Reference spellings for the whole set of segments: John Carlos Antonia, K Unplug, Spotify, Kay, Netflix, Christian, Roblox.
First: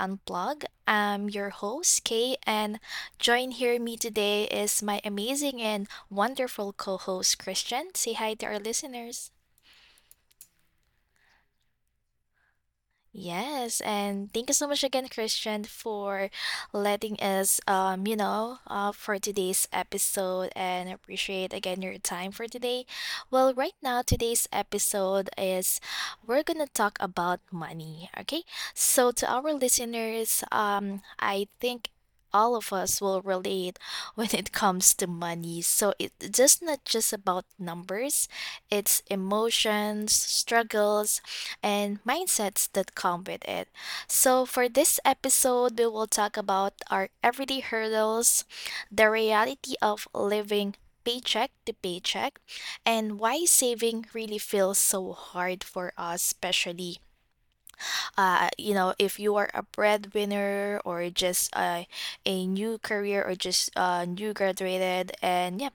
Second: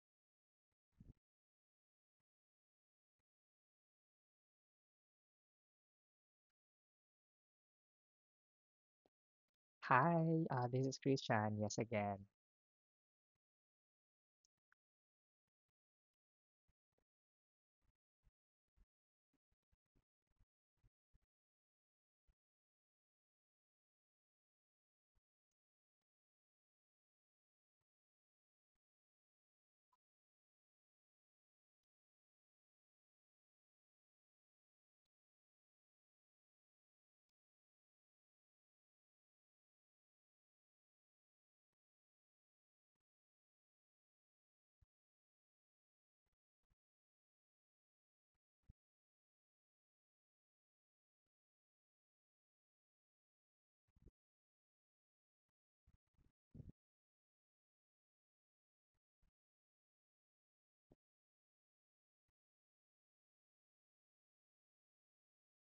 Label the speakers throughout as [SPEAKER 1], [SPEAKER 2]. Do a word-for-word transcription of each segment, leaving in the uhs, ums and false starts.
[SPEAKER 1] Unplug. I'm your host, Kay, and join here me today is my amazing and wonderful co host, Christian. Say hi to our listeners.
[SPEAKER 2] Hi, uh, this is Christian. Yes, again.
[SPEAKER 1] Yes, and thank you so much again, Christian, for letting us, um, you know, uh, for today's episode, and appreciate again your time for today. Well, right now, today's episode is we're gonna talk about money. Okay, so to our listeners, um, I think all of us will relate when it comes to money. So it's just not just about numbers; it's emotions, struggles and mindsets that come with it. So, for this episode, we will talk about our everyday hurdles, the reality of living paycheck to paycheck, and why saving really feels so hard for us, especially uh, you know, if you are a breadwinner or just a, a new career or just uh, new graduated. And yeah,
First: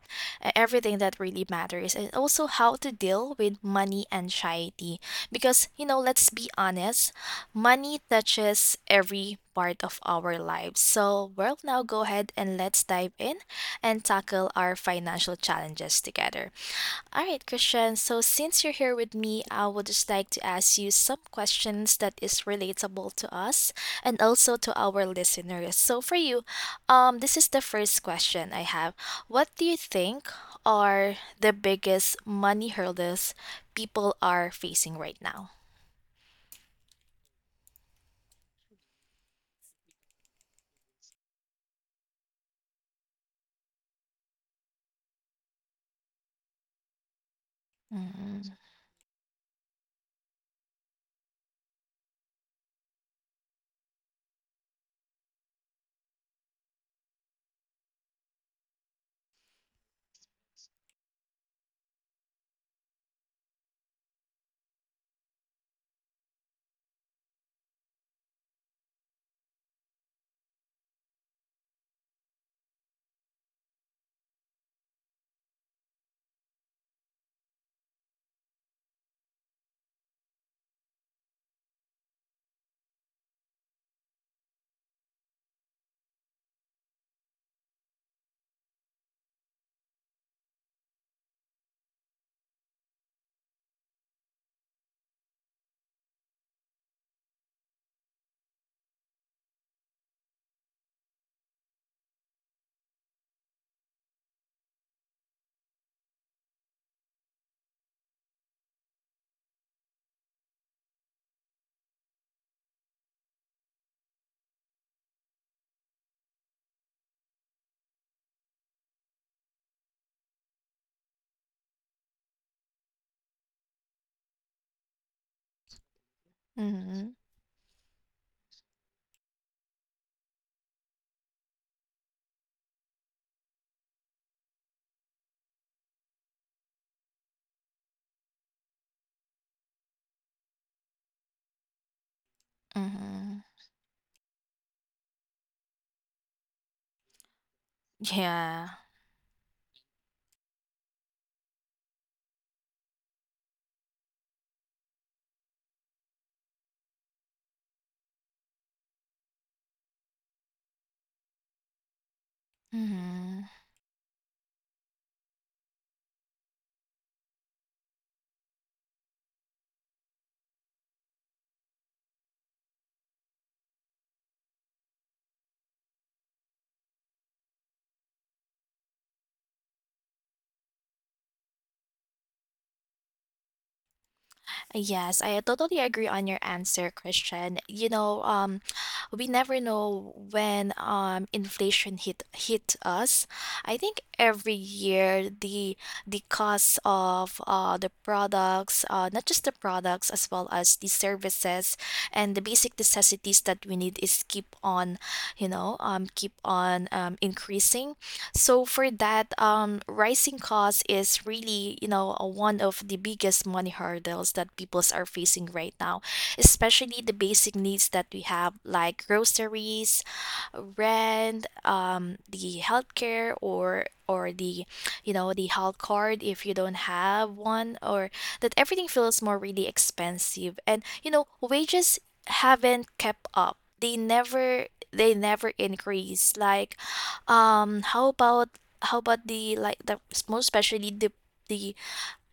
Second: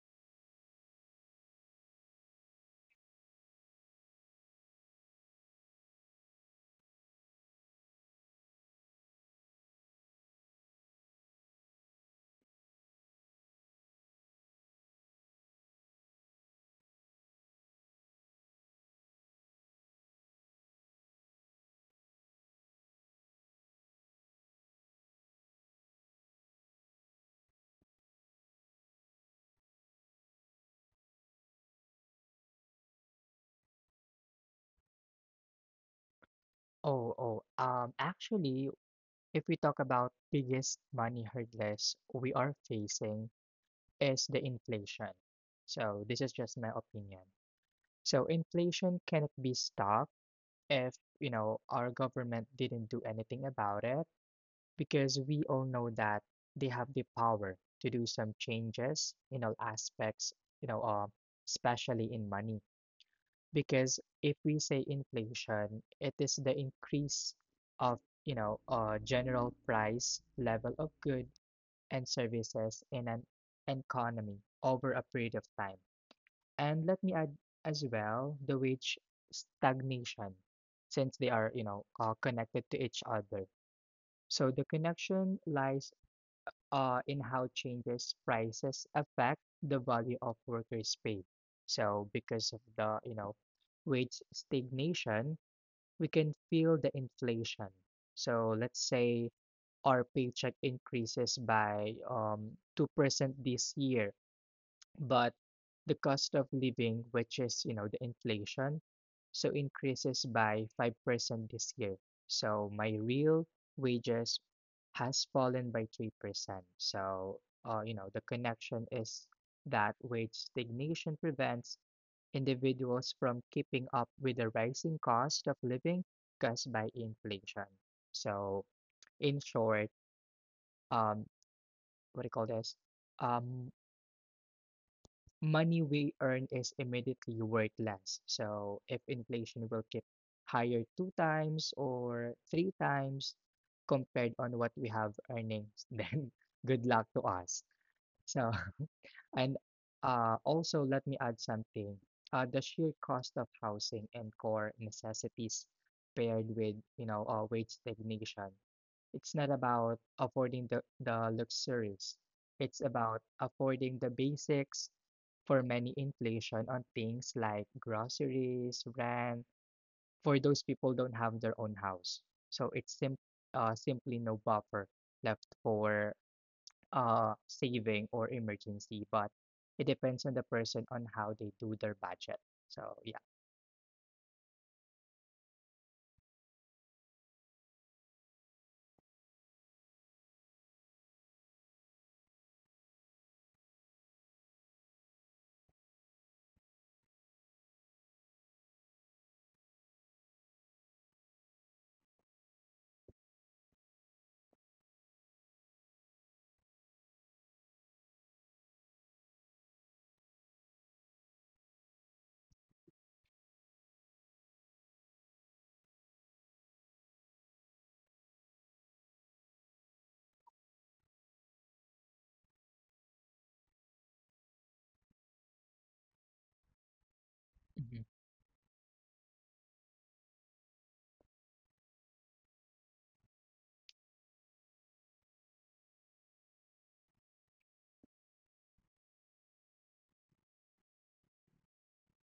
[SPEAKER 1] e- everything that really matters, and also how to deal with money anxiety, because you know, let's be honest, money touches every part of our lives. So well, now go ahead and let's dive in and tackle our financial challenges together. All right, Christian. So since you're here with me, I would just like to ask you some questions that is relatable to us and also to our listeners. So for you, um, this is the first question I have. What do you think are the biggest money hurdles people are facing right now?
[SPEAKER 2] Oh, oh. Um, actually, if we talk about biggest money hurdles we are facing is the inflation. So this is just my opinion. So
[SPEAKER 1] Mm-hmm.
[SPEAKER 2] inflation cannot be stopped if, you know, our government didn't do anything about it because we all know that they have the power to do some changes in all aspects, you know, uh, especially in money. Because if we say inflation, it is the increase of, you know, uh, general price level of goods and services in an economy over a period of time. And let me add as well the wage stagnation, since they are, you know, uh, connected to each other. So the connection lies uh, in how changes prices affect the value of workers' pay. So because of the, you know, wage stagnation, we can feel the inflation. So let's say our paycheck increases by um, two percent this year, but the cost of living, which is, you know, the inflation, so increases by five percent this year. So my real wages has fallen by three percent. So, uh, you know, the connection is that wage stagnation prevents individuals from keeping up with the rising cost of living caused by
[SPEAKER 1] Mm-hmm.
[SPEAKER 2] inflation. So, in short, um, what do you call this? Um, Money we earn is immediately worth less. So if inflation will keep higher two times or three times
[SPEAKER 1] Mm-hmm.
[SPEAKER 2] compared on what we have earnings, then good luck to us. So
[SPEAKER 1] Yeah.
[SPEAKER 2] and uh, also let me add something. Uh, the sheer cost of housing and core necessities paired with you know uh, wage stagnation. It's not about affording the, the luxuries. It's about
[SPEAKER 1] Mm-hmm.
[SPEAKER 2] affording the basics. For many, inflation on things like groceries, rent, for those people don't have their own house. So it's sim uh, simply no buffer left for uh, saving or emergency, but it depends on the person on how they do their budget. So yeah.
[SPEAKER 1] Yes, I totally agree on your answer, Christian. You know, um, we never know when um inflation hit hit us. I think every year the the cost of uh the products, uh not just the products as well as the services and the basic necessities that we need is keep on, you know, um keep on um increasing. So for that, um rising cost is really, you know, uh, one of the biggest money hurdles that peoples are facing right now, especially the basic needs that we have, like groceries, rent, um, the healthcare, or or the, you know, the health card if you don't have one,
[SPEAKER 2] Mhm.
[SPEAKER 1] or that everything feels more really expensive, and you know, wages haven't kept up. They never they never increase. Like, um, how about how about the like the most especially the the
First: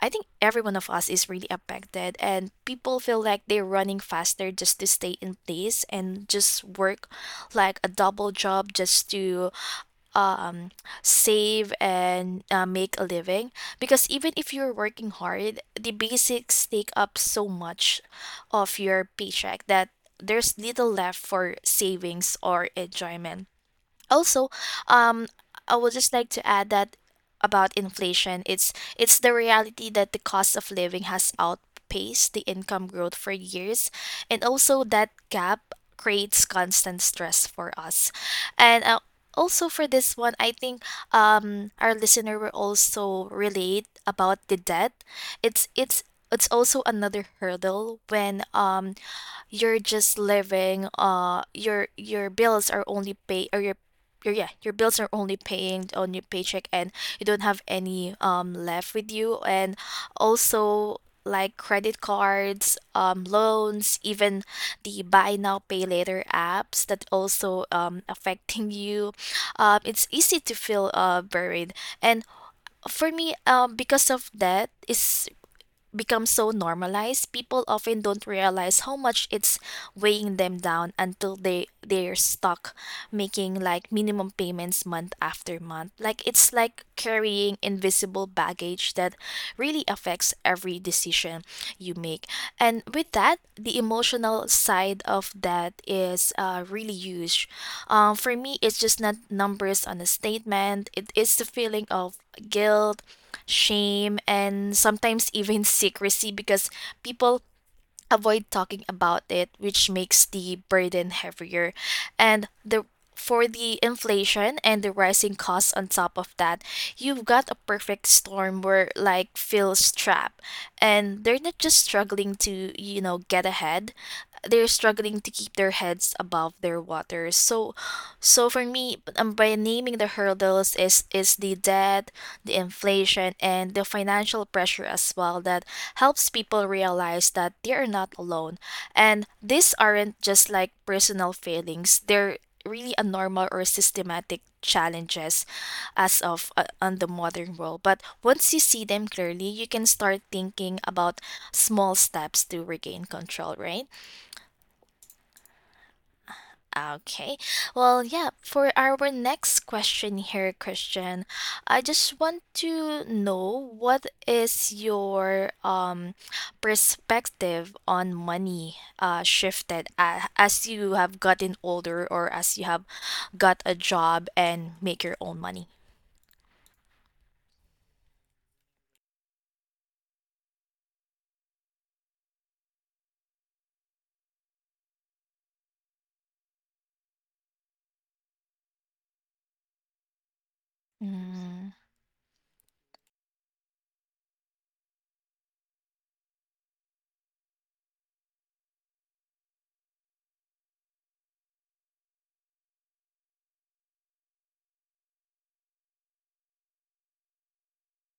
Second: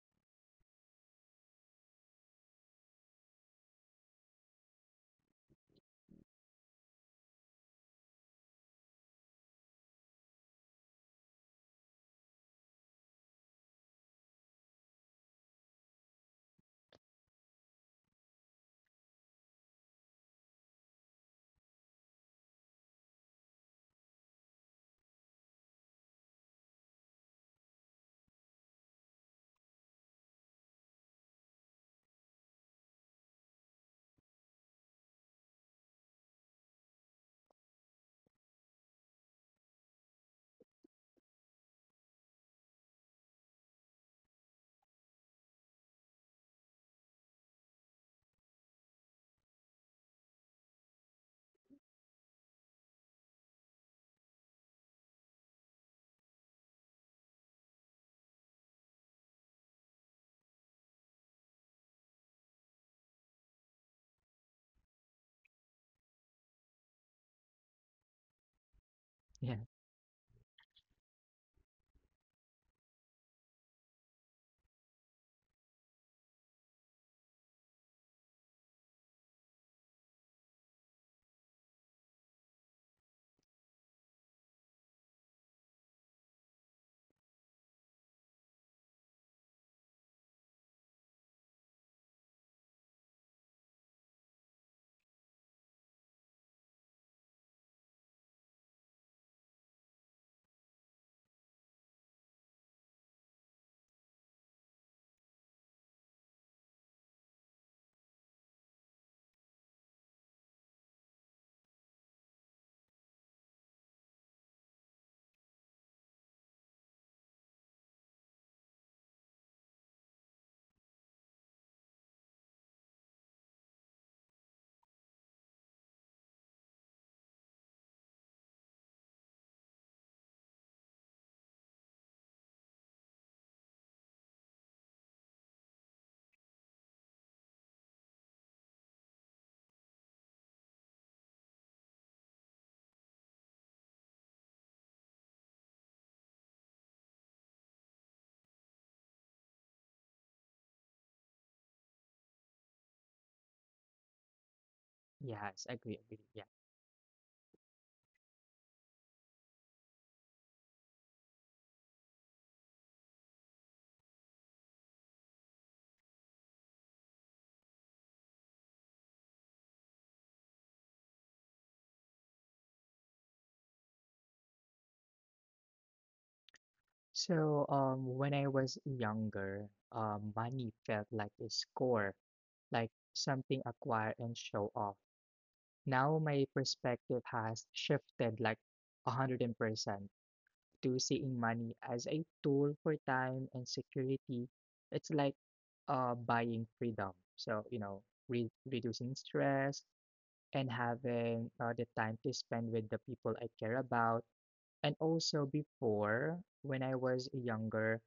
[SPEAKER 1] I think every one of us is really affected, and people feel like they're running faster just to stay in place and just work like a double job just to um, save and uh, make a living. Because even if you're working hard, the basics take up so much of your paycheck that there's little left for savings or enjoyment. Also, um, I would just like to add that about inflation, it's it's the reality that the cost of living has outpaced the income growth for years, and also that gap creates constant stress for us. And uh, also for this one, I think um, our listener will also relate about the debt. It's it's it's also another hurdle when um you're just living uh your your bills are only paid, or your your yeah your bills are only paying on your paycheck, and you don't have any um left with you. And also, like credit cards, um loans, even the buy now pay later apps that also um affecting you,
[SPEAKER 2] Yeah.
[SPEAKER 1] um it's easy to feel uh buried, and for me um because of that is become so normalized, people often don't realize how much it's weighing them down until they they're stuck making like minimum payments month after month. Like it's like carrying invisible baggage that really affects every decision you make. And with that, the emotional side of that is uh, really huge. Um, for me, it's just not numbers on a statement. It is the feeling of guilt, shame, and sometimes even secrecy, because people avoid talking about it, which makes the burden heavier. And the for the inflation and the rising costs on top of that, you've got a perfect storm where like feels trapped, and they're not just struggling to, you know, get ahead, they're struggling to keep their heads above their water. So so for me, b- um, by naming the hurdles is is the debt, the inflation, and the financial pressure as well, that helps people realize that they are not alone. And these aren't just like personal failings; they're really a normal or systematic challenges as of uh, on the modern world. But once you see them clearly, you can start thinking about small steps to regain control, right?
[SPEAKER 2] Yes, agree, agree. Yeah.
[SPEAKER 1] Okay. Well, yeah, for our next question here, Christian, I just want to know what is your um perspective on money uh shifted a as you have gotten older, or as you have got a job and make your own money.
[SPEAKER 2] So um when I was younger, um money felt like a score, like something acquired and show off. Now my perspective has shifted like one hundred percent to seeing
[SPEAKER 1] Mm-hmm.
[SPEAKER 2] money as a tool for time and security. It's like uh, buying freedom. So, you know, re reducing stress and having uh, the time to spend with the people I care about. And also before, when I was younger,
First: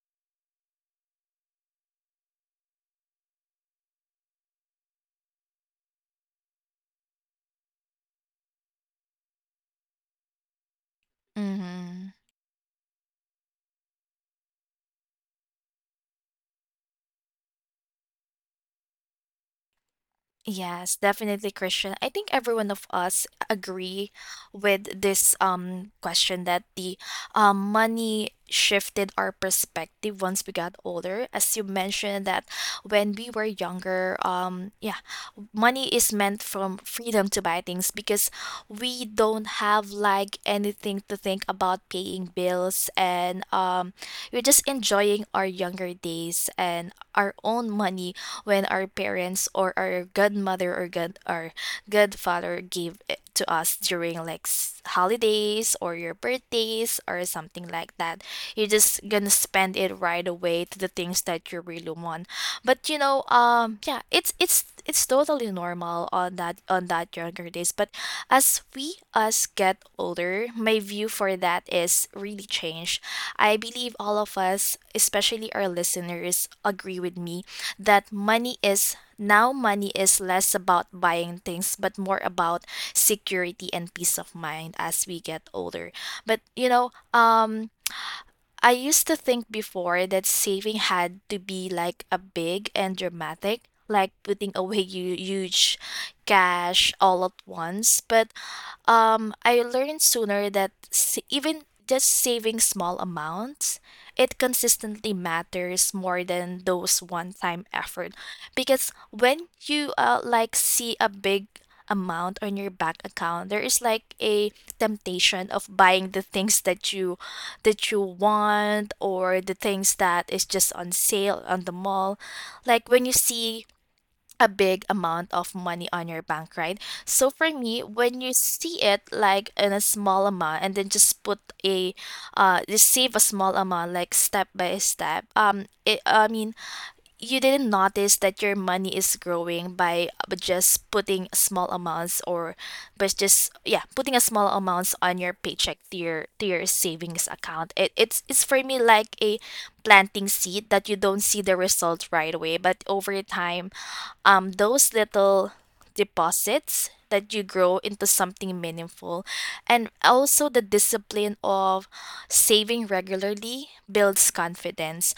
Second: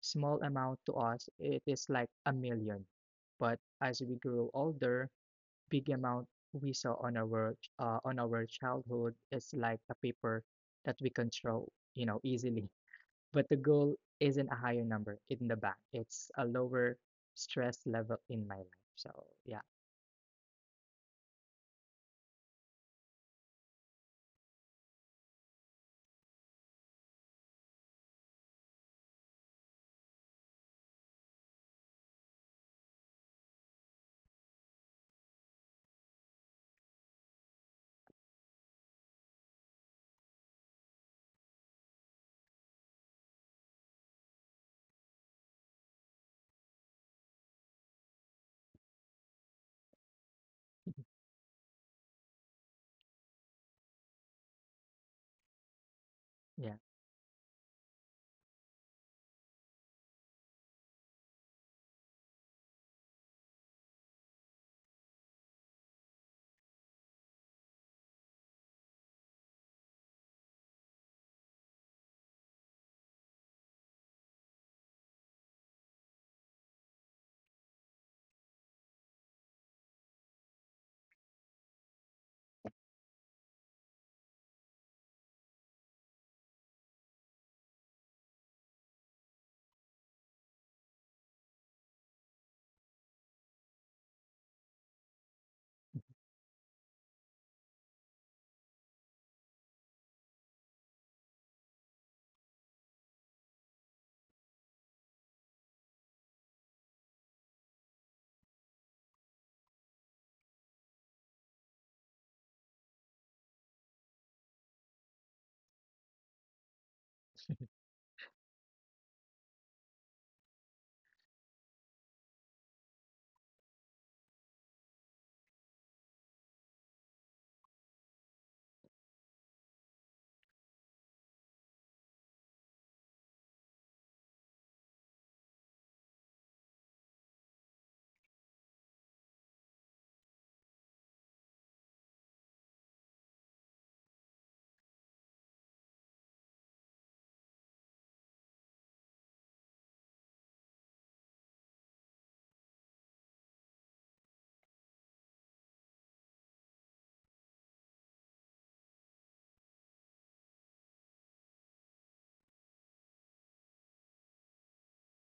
[SPEAKER 2] small amount to us, it is like a million. But as we grow older, big amount we saw on our ch- uh, on our childhood is like a paper that we control, you know, easily. But the goal isn't a higher number in the bank. It's a lower stress level in my life. So yeah,
[SPEAKER 1] Yes, definitely, Christian. I think every one of us agree with this um question, that the um, money shifted our perspective once we got older. As you mentioned that when we were younger, um yeah, money is meant from freedom to buy things, because we don't have like anything to think about paying bills. And um we're just enjoying our younger days and our own money when our parents or our godmother or
[SPEAKER 2] yeah.
[SPEAKER 1] god our godfather gave it to us during like s- holidays or your birthdays or something like that. You're just gonna spend it right away to the things that you really want. But you know, um, yeah, it's it's it's totally normal on that on that younger days, but as we us get older my view for that is really changed. I believe all of us, especially our listeners, agree with me that money is now money is less about buying things but more about security and peace of mind as we get older. But you know, um I used to think before that saving had to be like a big and dramatic, like putting away hu- huge cash all at once. But um, I learned sooner that s- even just saving small amounts, it consistently matters more than those one-time effort. Because when you uh, like see a big amount on your bank account, there is like a temptation of buying the things that you that you want, or the things that is just on sale on the mall. Like when you see a big amount of money on your bank, right? So for me, when you see it like in a small amount and then just put a uh just save a small amount like step by step, um it I mean you didn't notice that your money is growing by uh, just putting small amounts, or but just yeah putting a small amounts on your paycheck to your to your savings account, it, it's it's for me like a planting seed that you don't see the result right away, but over time um those little deposits that you grow into something meaningful. And also the discipline of saving regularly builds confidence.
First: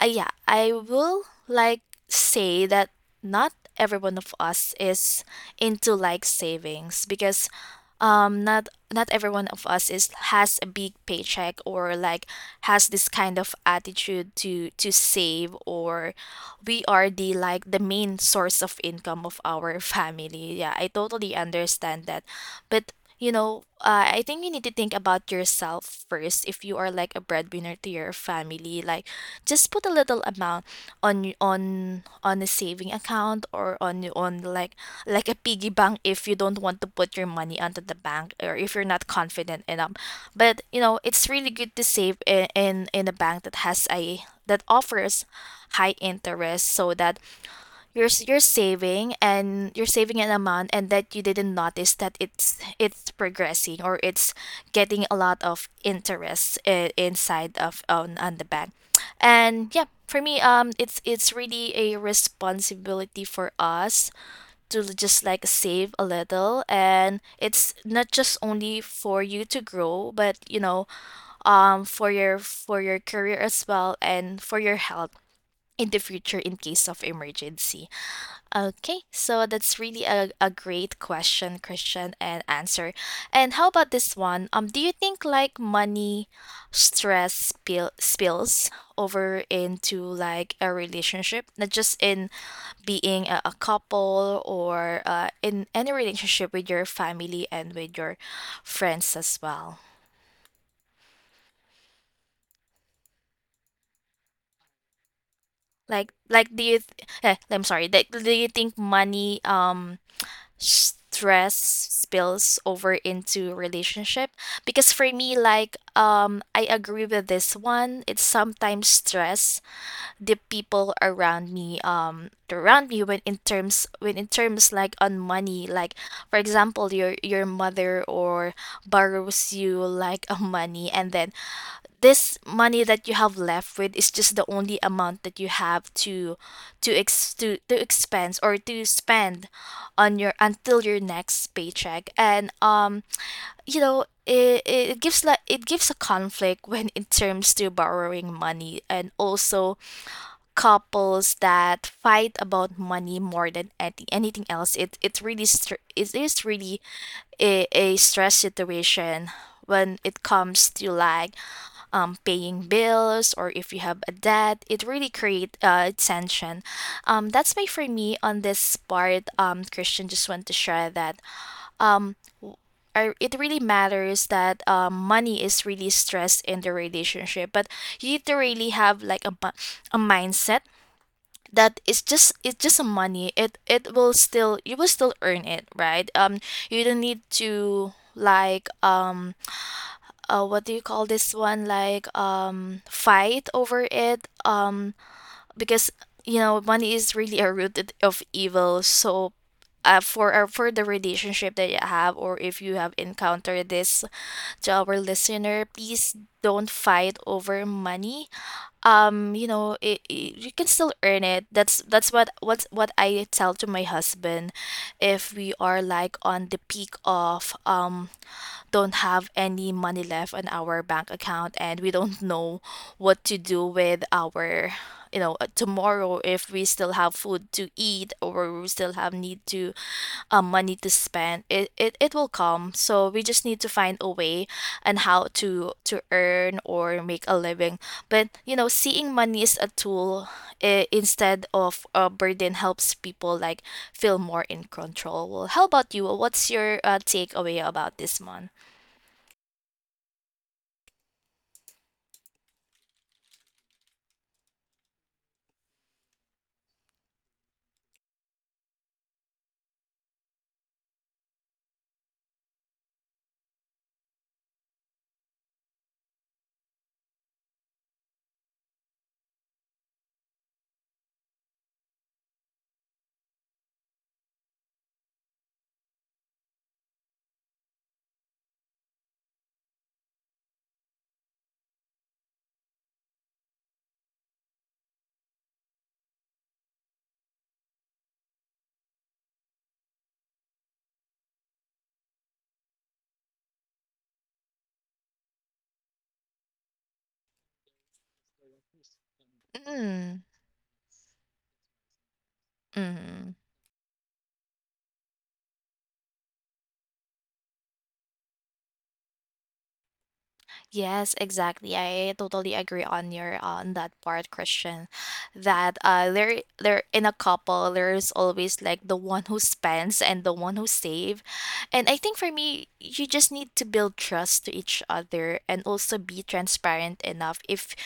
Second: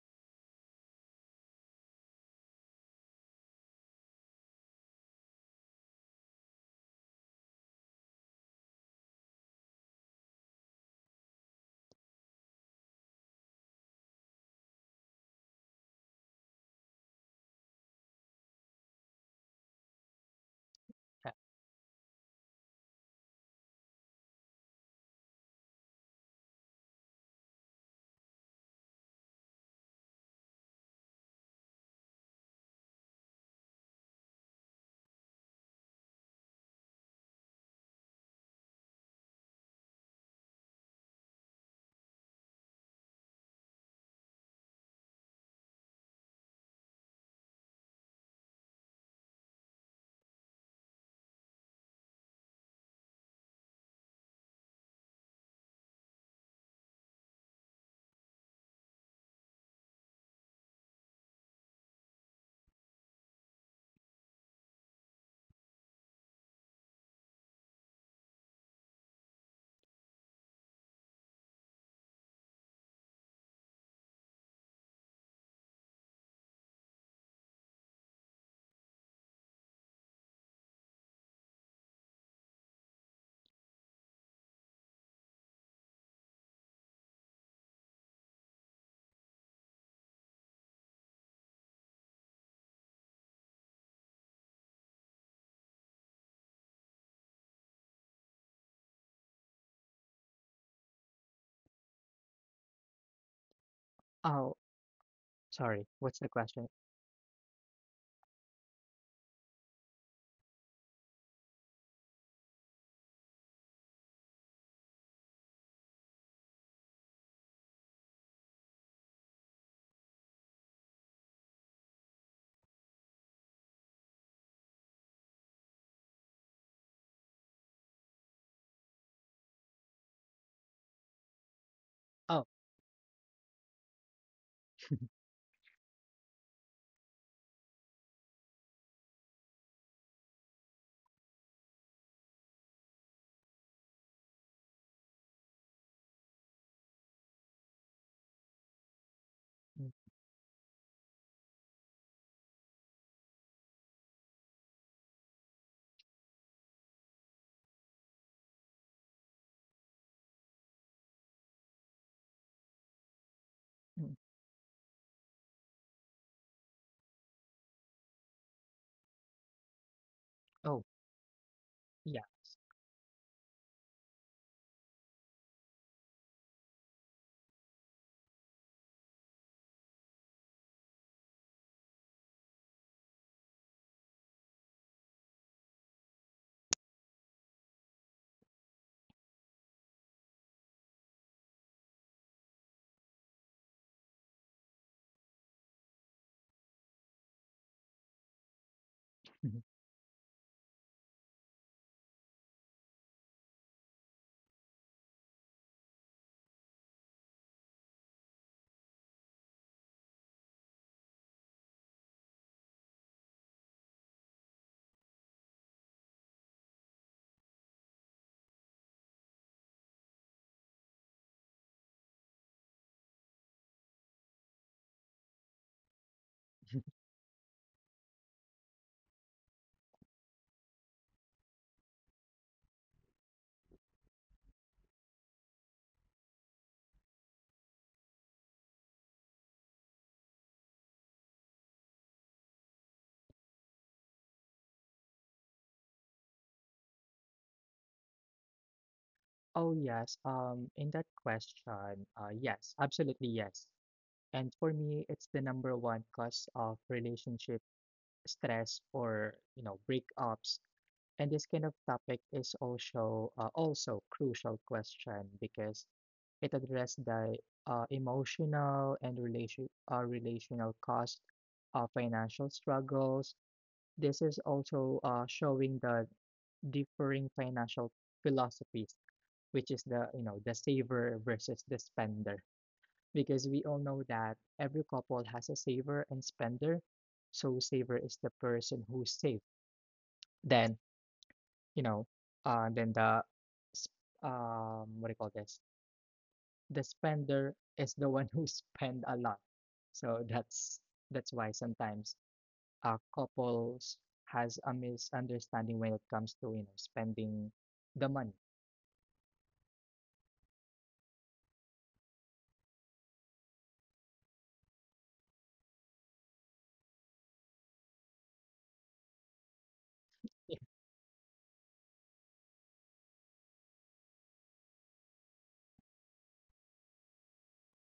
[SPEAKER 1] uh, yeah, I will like say that not every one of us is into like savings, because um not not every one of us is has a big paycheck, or like has this kind of attitude to to save, or we are the like the main source of income of our family. Yeah, I
[SPEAKER 2] yeah.
[SPEAKER 1] totally understand that. But you know, uh, I think you need to think about yourself first. If you are like a breadwinner to your family, like just put a little amount on y- on on a saving account, or on y- on like like a piggy bank if you don't want to put your money onto the bank, or if you're not confident enough. But you know, it's really good to save in in, in a bank that has a that offers high interest, so that you're s- you're saving and you're saving an amount, and that you didn't notice that it's it's progressing, or it's getting a lot of interest uh, inside of on, on the bank. And yeah, for me um it's it's really a responsibility for us to l- just like save a little, and it's not just only for you to grow, but you know, um for your for your career as well, and for your health in the future in case of emergency. Okay, so that's really a, a great question, Christian, and answer. And how about this one? Um, do you think like money stress spill, spills over into like a relationship, not just in being a, a couple, or uh, in any relationship with your family and with your friends as well?
[SPEAKER 2] Oh, sorry.
[SPEAKER 1] Like,
[SPEAKER 2] What's the
[SPEAKER 1] like, do you?
[SPEAKER 2] question?
[SPEAKER 1] Th- eh, I'm sorry. Like, do you think money um stress spills over into relationship? Because for me like, um I agree with this one, it's sometimes stress the people around me, um around me when in terms when in terms like on money. Like for example, your your mother or borrows you like a money, and then this
[SPEAKER 2] Oh,
[SPEAKER 1] money that you have left with is just the only amount that you have to to ex to, to expense or to spend on your until your next paycheck. And um you know, it, it gives like it gives a conflict when in terms to borrowing money, and also couples that fight about money more than any, anything else. It it really str- it is really a, a stress situation when it comes to like, um, paying bills. Or if you have a
[SPEAKER 2] mm,
[SPEAKER 1] debt, it really create uh, tension. um, that's my for me on this part, um, Christian. Just want to share
[SPEAKER 2] oh,
[SPEAKER 1] that
[SPEAKER 2] yeah.
[SPEAKER 1] I, it really matters that um, money is really stressed in the relationship. But you need to really have like a, bu- a mindset that it's just it's just a money. it it will still You will still earn it, right? Um you don't need to like, um uh what do you call this one, like, um fight over it, um because you know money is really a root it- of evil. So
[SPEAKER 2] Mhm.
[SPEAKER 1] uh, for uh, for the relationship that you have, or if you have encountered this, to our listener, please don't fight over money. Um you know it, it, you can still earn it. That's that's what what's what I tell to my husband. If we are like on the peak of, um don't have any money left on our bank account, and we don't know what to do with our, you know uh, tomorrow, if we still have food to eat, or we still have need to, uh, money to spend. It, it it will come, so we just need to find a way and how to to earn or make a living. But you know, seeing money is a tool, eh, instead of a burden, helps people like feel more in control. Well, how about you? What's your uh, takeaway about this month?
[SPEAKER 2] Oh yes. Um, in that question, uh, yes, absolutely yes. And for me, it's the number one cause of relationship stress, or you know breakups. And this kind of topic is also uh, also crucial question because it addresses the uh, emotional and relation uh, relational cost of financial struggles. This is also uh, showing the differing financial philosophies, which is the you know the saver versus the spender because we all know that every couple has a saver and spender. So saver is the person who saves, then you know, uh, and then the, s- um, what do you call this? The spender is the one who spend a lot.
[SPEAKER 1] Mm.
[SPEAKER 2] So that's that's why sometimes uh,
[SPEAKER 1] Mhm.
[SPEAKER 2] couples has a misunderstanding when it comes to you know spending the money.
[SPEAKER 1] Yes, exactly. I totally agree on your uh, on that part, Christian. That uh, there there in a couple, there's always like the one who spends and the one who
[SPEAKER 2] Yeah.
[SPEAKER 1] save. And I think for me, you just need to build trust to each other and also be transparent enough. If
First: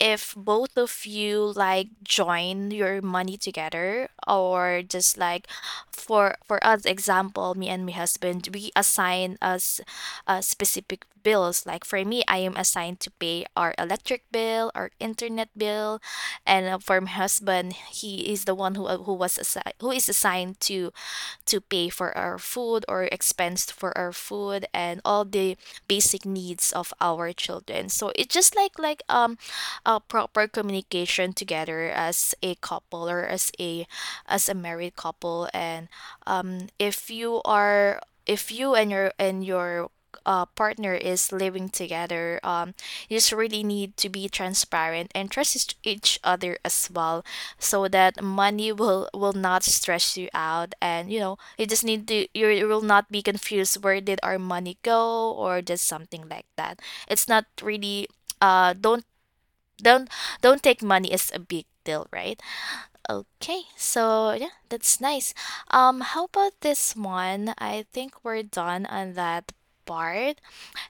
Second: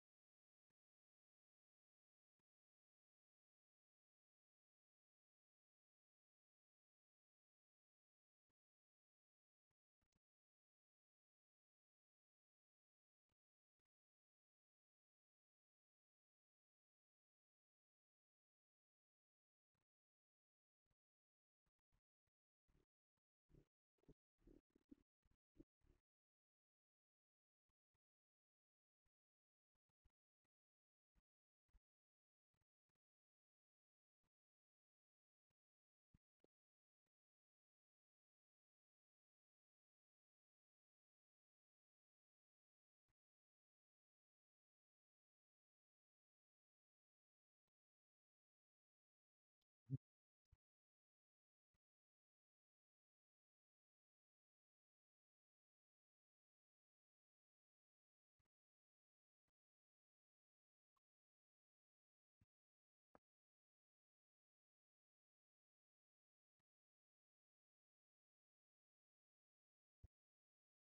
[SPEAKER 1] If both of you like join your money together, or just like, for for us example, me and my husband, we assign us uh, specific bills. Like for me, I am assigned to pay our electric bill, our internet bill, and uh, for my husband, he is the one who, uh, who was assi- who is assigned to to pay for our food or expense for our food and all the basic needs of our children. So it's just like like, um a proper communication together as a couple, or as a as a married couple. And um if you are if you and your and your uh, partner is living together, um you just really need to be transparent and trust each each other as well, so that money will will not stress you out. And you know, you just need to, you you will not be confused where did our money go, or just something like that. It's not really. uh don't don't don't take money as a big deal, right? Okay, so yeah, that's nice. Um how about this one, I think we're done on that part.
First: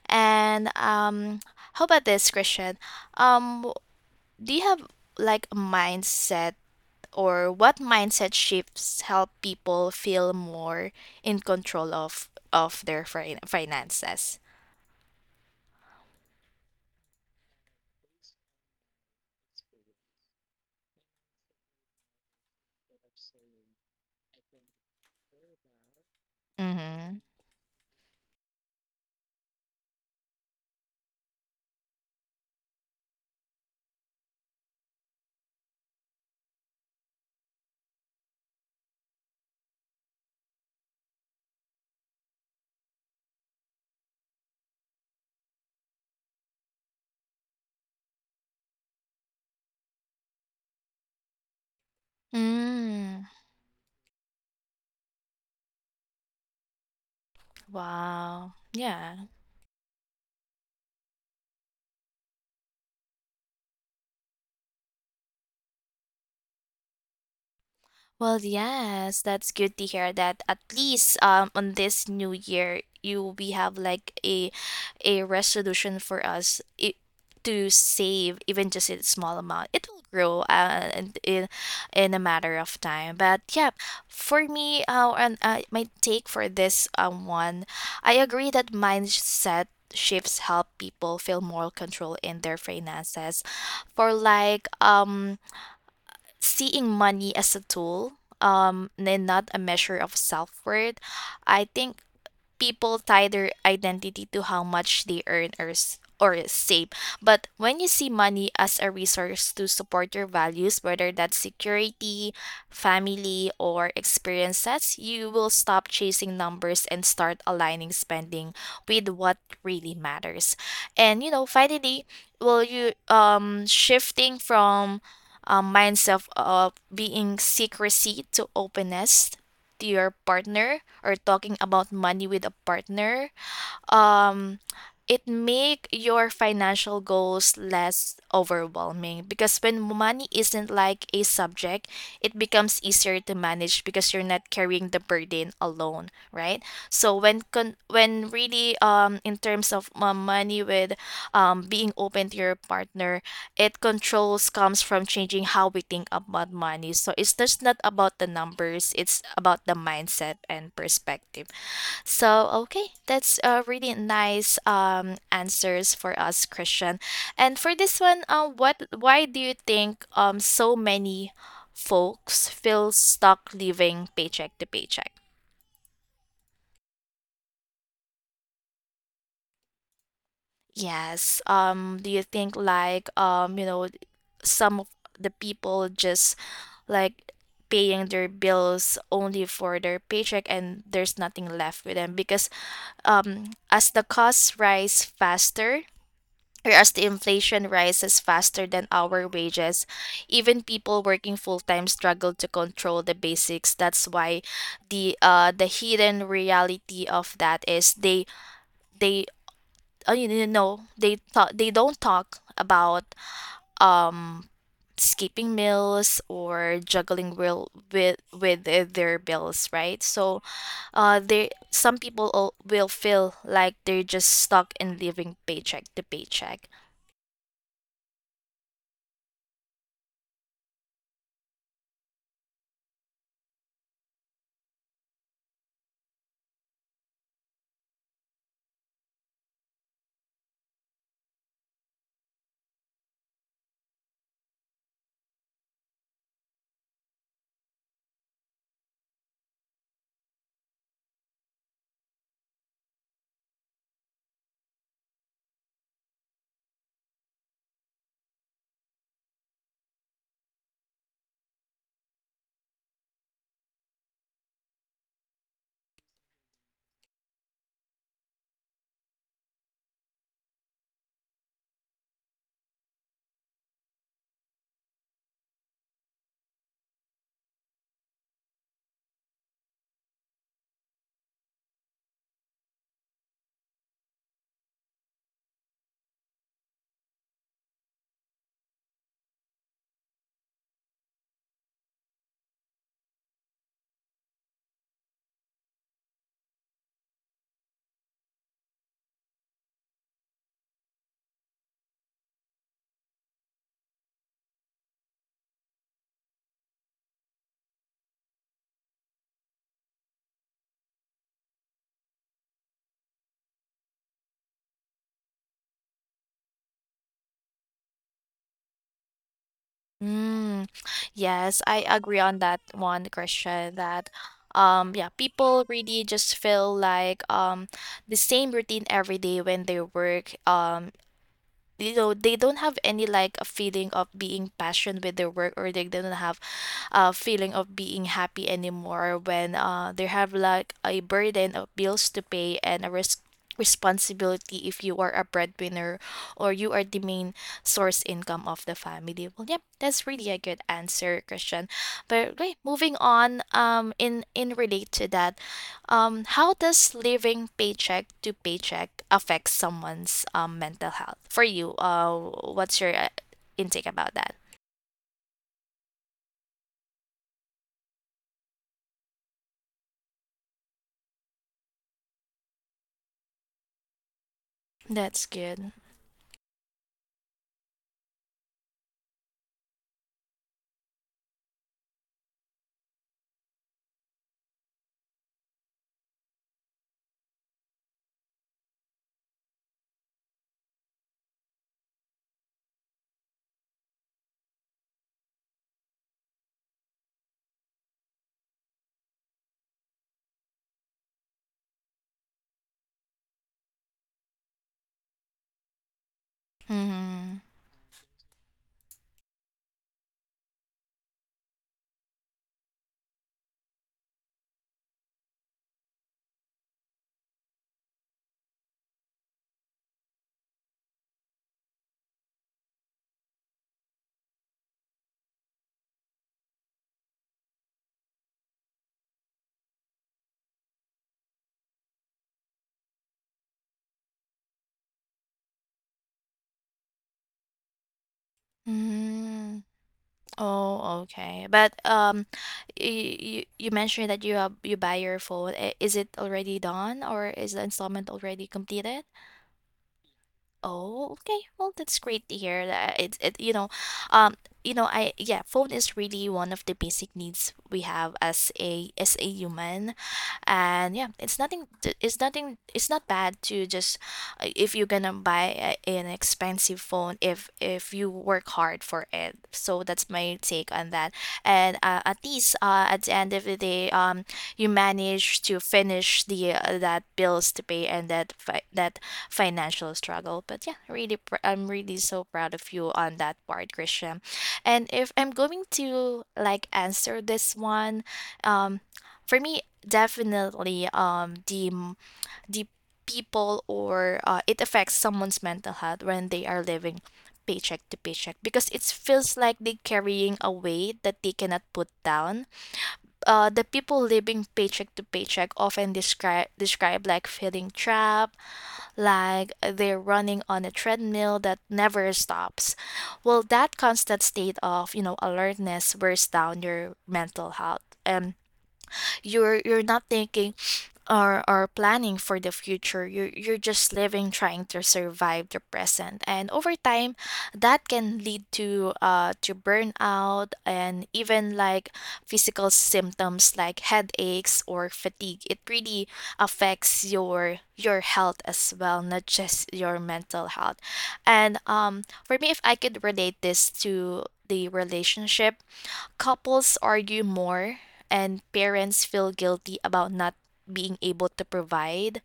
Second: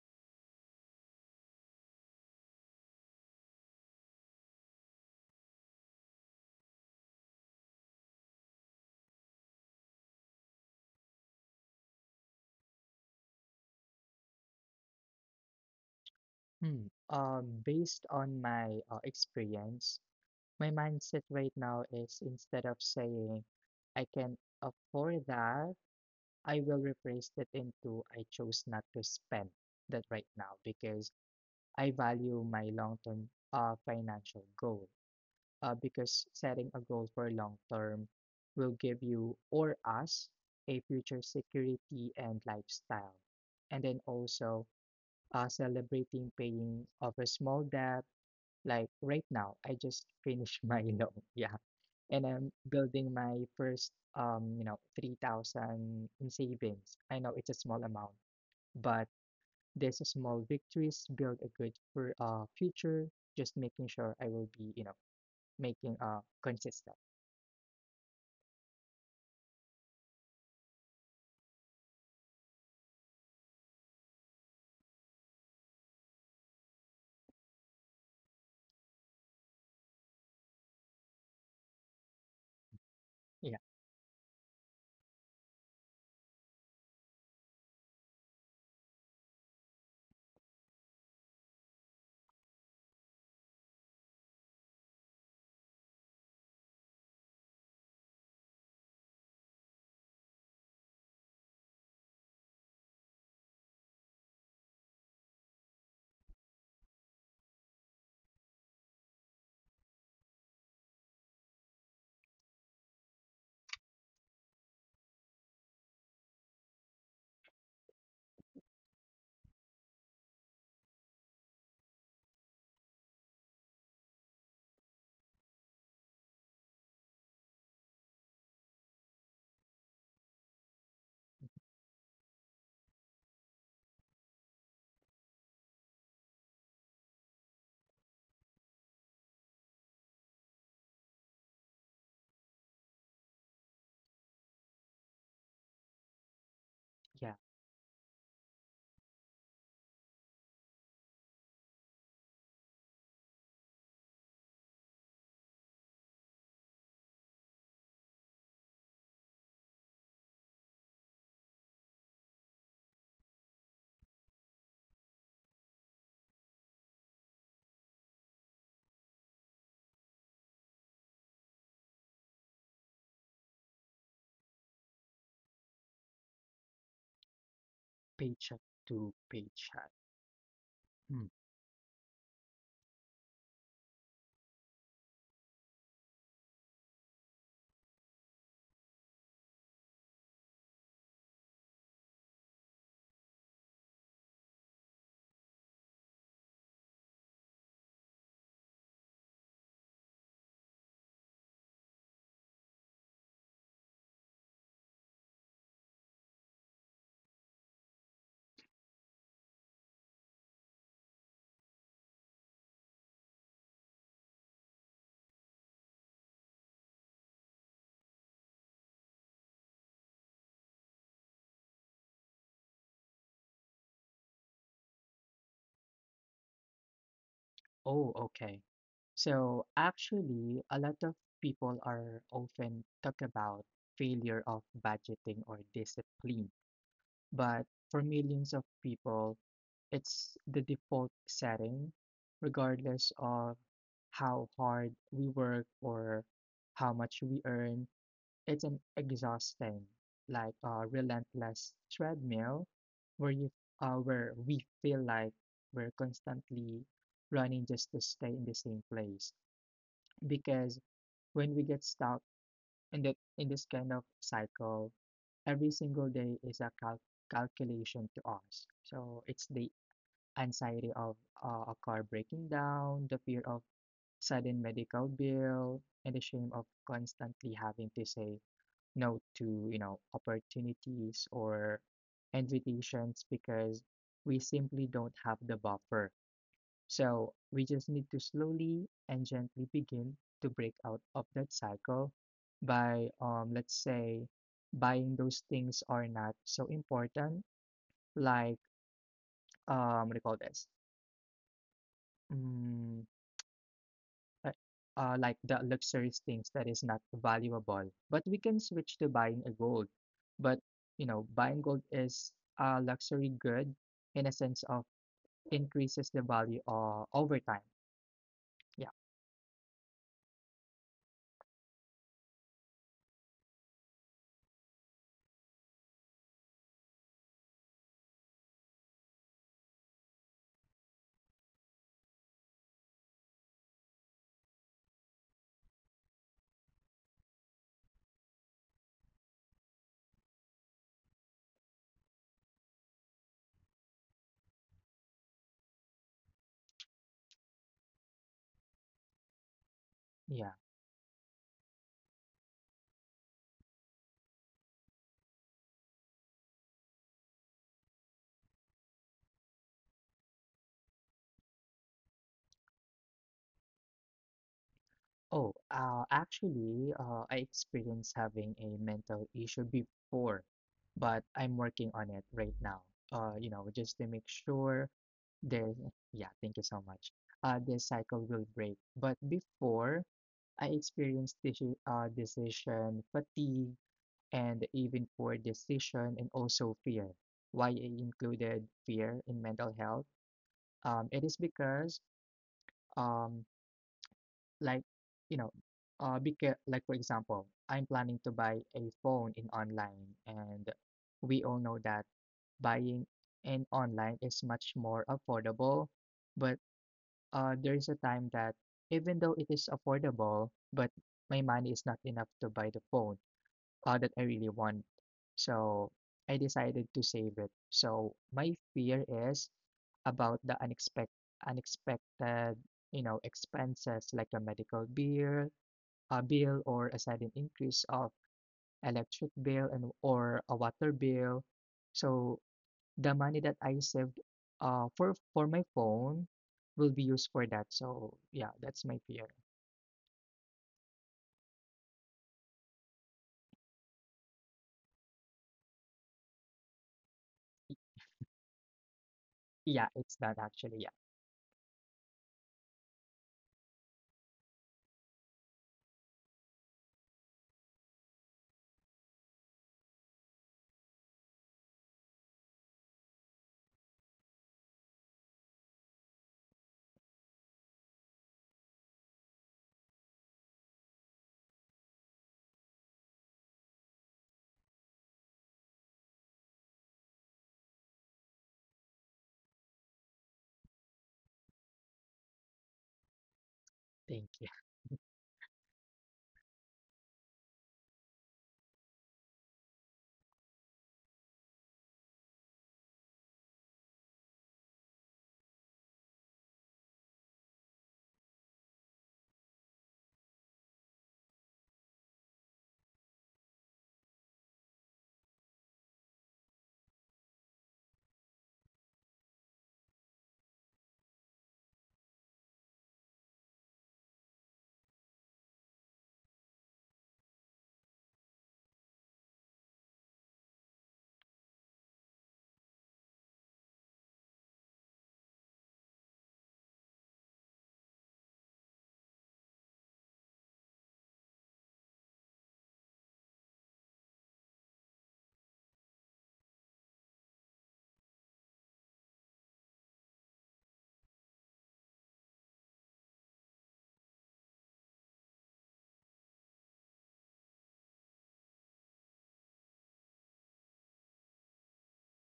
[SPEAKER 1] And um how about this, Christian? um w- do you have like a mindset, or what mindset shifts help people feel more in control of of their fin- finances?
[SPEAKER 2] Hmm. Uh, based on my uh, experience, my mindset right now is instead of saying I can afford that, I will
[SPEAKER 1] Mm-hmm.
[SPEAKER 2] replace it into I chose not to spend that right now because I value my long term uh, financial goal uh, because setting a goal for long term will give you or us a future security and lifestyle. And then also uh, celebrating paying off a small debt. Like right now, I just finished my loan. Yeah. And I'm building
[SPEAKER 1] Mm.
[SPEAKER 2] my first, um, you know, three thousand in savings. I know it's a small amount,
[SPEAKER 1] Wow.
[SPEAKER 2] but
[SPEAKER 1] Yeah.
[SPEAKER 2] these small victories build a good for uh future. Just making sure I will be, you know, making uh consistent.
[SPEAKER 1] Well, yes, that's good to hear that at least, um on this new year, you we have like a a resolution for us, it, to save even just a small amount. It will grow, uh, and in in a matter of time. But yeah,
[SPEAKER 2] Yeah,
[SPEAKER 1] for me, uh, and uh, my take for this um one, I agree that mindset shifts help people feel more control in their finances. For like, um seeing money as a tool, um and not a measure of self-worth. I think people tie their identity to how much they earn, or, s- or save. But when you see money as a resource to support your values, whether that's security, family, or experiences, you will stop chasing numbers and start aligning spending with what really matters. And you know, finally, will you um shifting from um, mindset of being secrecy to openness to your partner, or talking about money with a partner, um it make your financial goals less overwhelming. Because when money isn't like a subject, it becomes easier to manage because you're not carrying the burden alone, right? So when
[SPEAKER 2] yeah,
[SPEAKER 1] con- when really, um in terms of uh, money with, um being open to your partner, it controls comes from changing how we think about money. So it's just not about the numbers, it's about the mindset and perspective. So, okay, that's uh, really nice, um, answers for us, Christian. And for this one, uh, what why do you think, um so many folks feel stuck living paycheck to paycheck?
[SPEAKER 2] paycheck to paycheck. Mm.
[SPEAKER 1] Yes. Um, do you think like, um you know some of the people just like paying their bills only for their paycheck, and there's nothing left with them, because um as the costs rise faster whereas the inflation rises faster than our wages, even people working full time struggle to control the basics. That's why the uh the hidden reality of that is they they, uh, you know no, they talk they don't talk about, um skipping meals or juggling will with with uh, their bills, right? So uh they some people, al- will feel like they're just stuck in living paycheck to paycheck.
[SPEAKER 2] Oh, okay. So actually, a lot of people are often talk about failure of budgeting or discipline, but for millions of people, it's the default setting, regardless of how hard we work or how much we earn. It's an exhausting, like a relentless treadmill where you uh, where we feel like we're constantly running just to stay in the same place. Because when we get stuck in the in this kind of cycle, every single day is a cal- calculation to us. So it's the anxiety of uh, a car breaking down, the fear of sudden medical bill, and the shame of constantly having to say no to you know opportunities or invitations because we simply don't have the buffer so we just need to slowly and gently begin to break out of that cycle by um let's say buying those things are not so important like um what do you call this? Mm, uh, uh, like the luxurious things that is not valuable. But we can switch to buying a gold. But you know, buying gold is a luxury good in a sense of increases the value uh, over time. Yeah,
[SPEAKER 1] Mm, yes, I agree on that one, Christian, that um yeah, people really just feel like, um the same routine every day when they work. Um, you know, they don't have any like a feeling of being passionate with their work, or they don't have uh, feeling of being happy anymore when uh, they have like a burden of bills to pay, and a risk responsibility if you are a breadwinner, or you are the main source income of the family. Well, yep, that's really a good
[SPEAKER 2] yeah.
[SPEAKER 1] answer, Christian. But okay, moving on, um in in relate to that, um how does living paycheck to paycheck affect someone's um mental health? For you, uh what's your uh, intake about that?
[SPEAKER 2] Oh, uh, actually, uh, I experienced having a mental issue before, but I'm working on it right now. Uh, you know, just to make sure
[SPEAKER 1] That's good.
[SPEAKER 2] there. Yeah, thank you so much. Uh, this cycle will break. But before, I experienced deci- uh, decision fatigue and even poor decision and also fear. Why I included fear in mental health? Um, it is because, um, like, you know, uh, beca- like for example, I'm planning to buy a phone in online, and we all know that buying in online is much more affordable. But
[SPEAKER 1] Mm-hmm.
[SPEAKER 2] uh, there is a time that even though it is affordable, but my money is not enough to buy the phone uh, that I really want. So I decided to save it. So my fear is about the unexpected, unexpected, you know, expenses like a medical bill, a bill, or a sudden increase of electric bill and or a water bill. So the money that I saved uh, for for my phone will be used for that. So yeah, that's my fear.
[SPEAKER 1] Mm. Oh, okay. But um, you you mentioned that you uh, you buy your phone. I- Is it already done, or is the installment already completed?
[SPEAKER 2] Yeah, it's done actually. Yeah,
[SPEAKER 1] Oh, okay. Well, that's great to hear. That it it you know, um, you know, I Yeah, phone is really one of the basic needs we have as a as a human. And yeah, it's nothing t- it's nothing, it's not bad to just, uh, if you're gonna buy a, an expensive phone, if if you work hard for it. So that's my take on that. And uh, at least uh, at the end of the day, um you manage to finish the, uh, that bills to pay, and that fi- that financial struggle. But yeah, really pr- I'm really so proud of you on that part, Christian.
[SPEAKER 2] thank you.
[SPEAKER 1] And if I'm going to like answer this one, um for me, definitely um the m- the people, or uh, it affects someone's mental health when they are living paycheck to paycheck, because it feels like they're carrying a weight that they cannot put down. uh, the people living paycheck to paycheck often describe describe like feeling trapped, like they're running on a treadmill that never stops. Well, that constant state of, you know, alertness wears down your mental health. And you're you're not thinking, or or planning for the future. You're you're just living, trying to survive the present. And over time, that can lead to uh to burnout, and even like physical symptoms like headaches or fatigue. It really affects your your health as well, not just your mental health. And um for me, if I could relate this to the relationship: couples argue more, and parents feel guilty about not being able to provide,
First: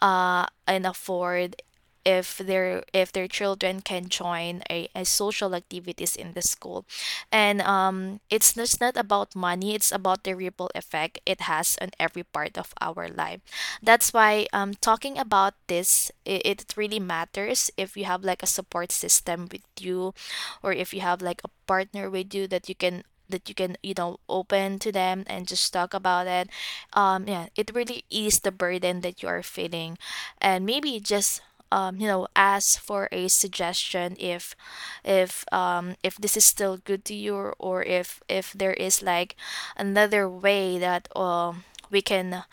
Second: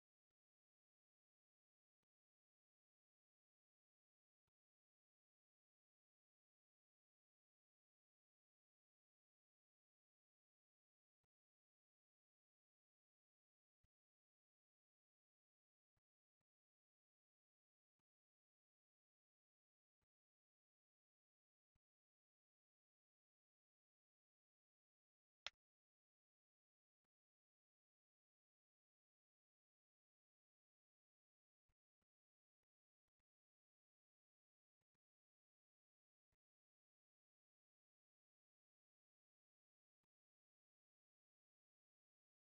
[SPEAKER 1] uh, and afford if their if their children can join a, a social activities in the school. And um it's just not about money, it's about the ripple effect it has on every part of our life. That's why, um talking about this, it, it really matters if you have like a support system with you, or if you have like a partner with you that you can that you can, you know, open to them and just talk about it. um yeah, it really ease the burden that you are feeling. And maybe just, um you know, ask for a suggestion if if um if this is still good to you, or, or if if there is like another way that um we can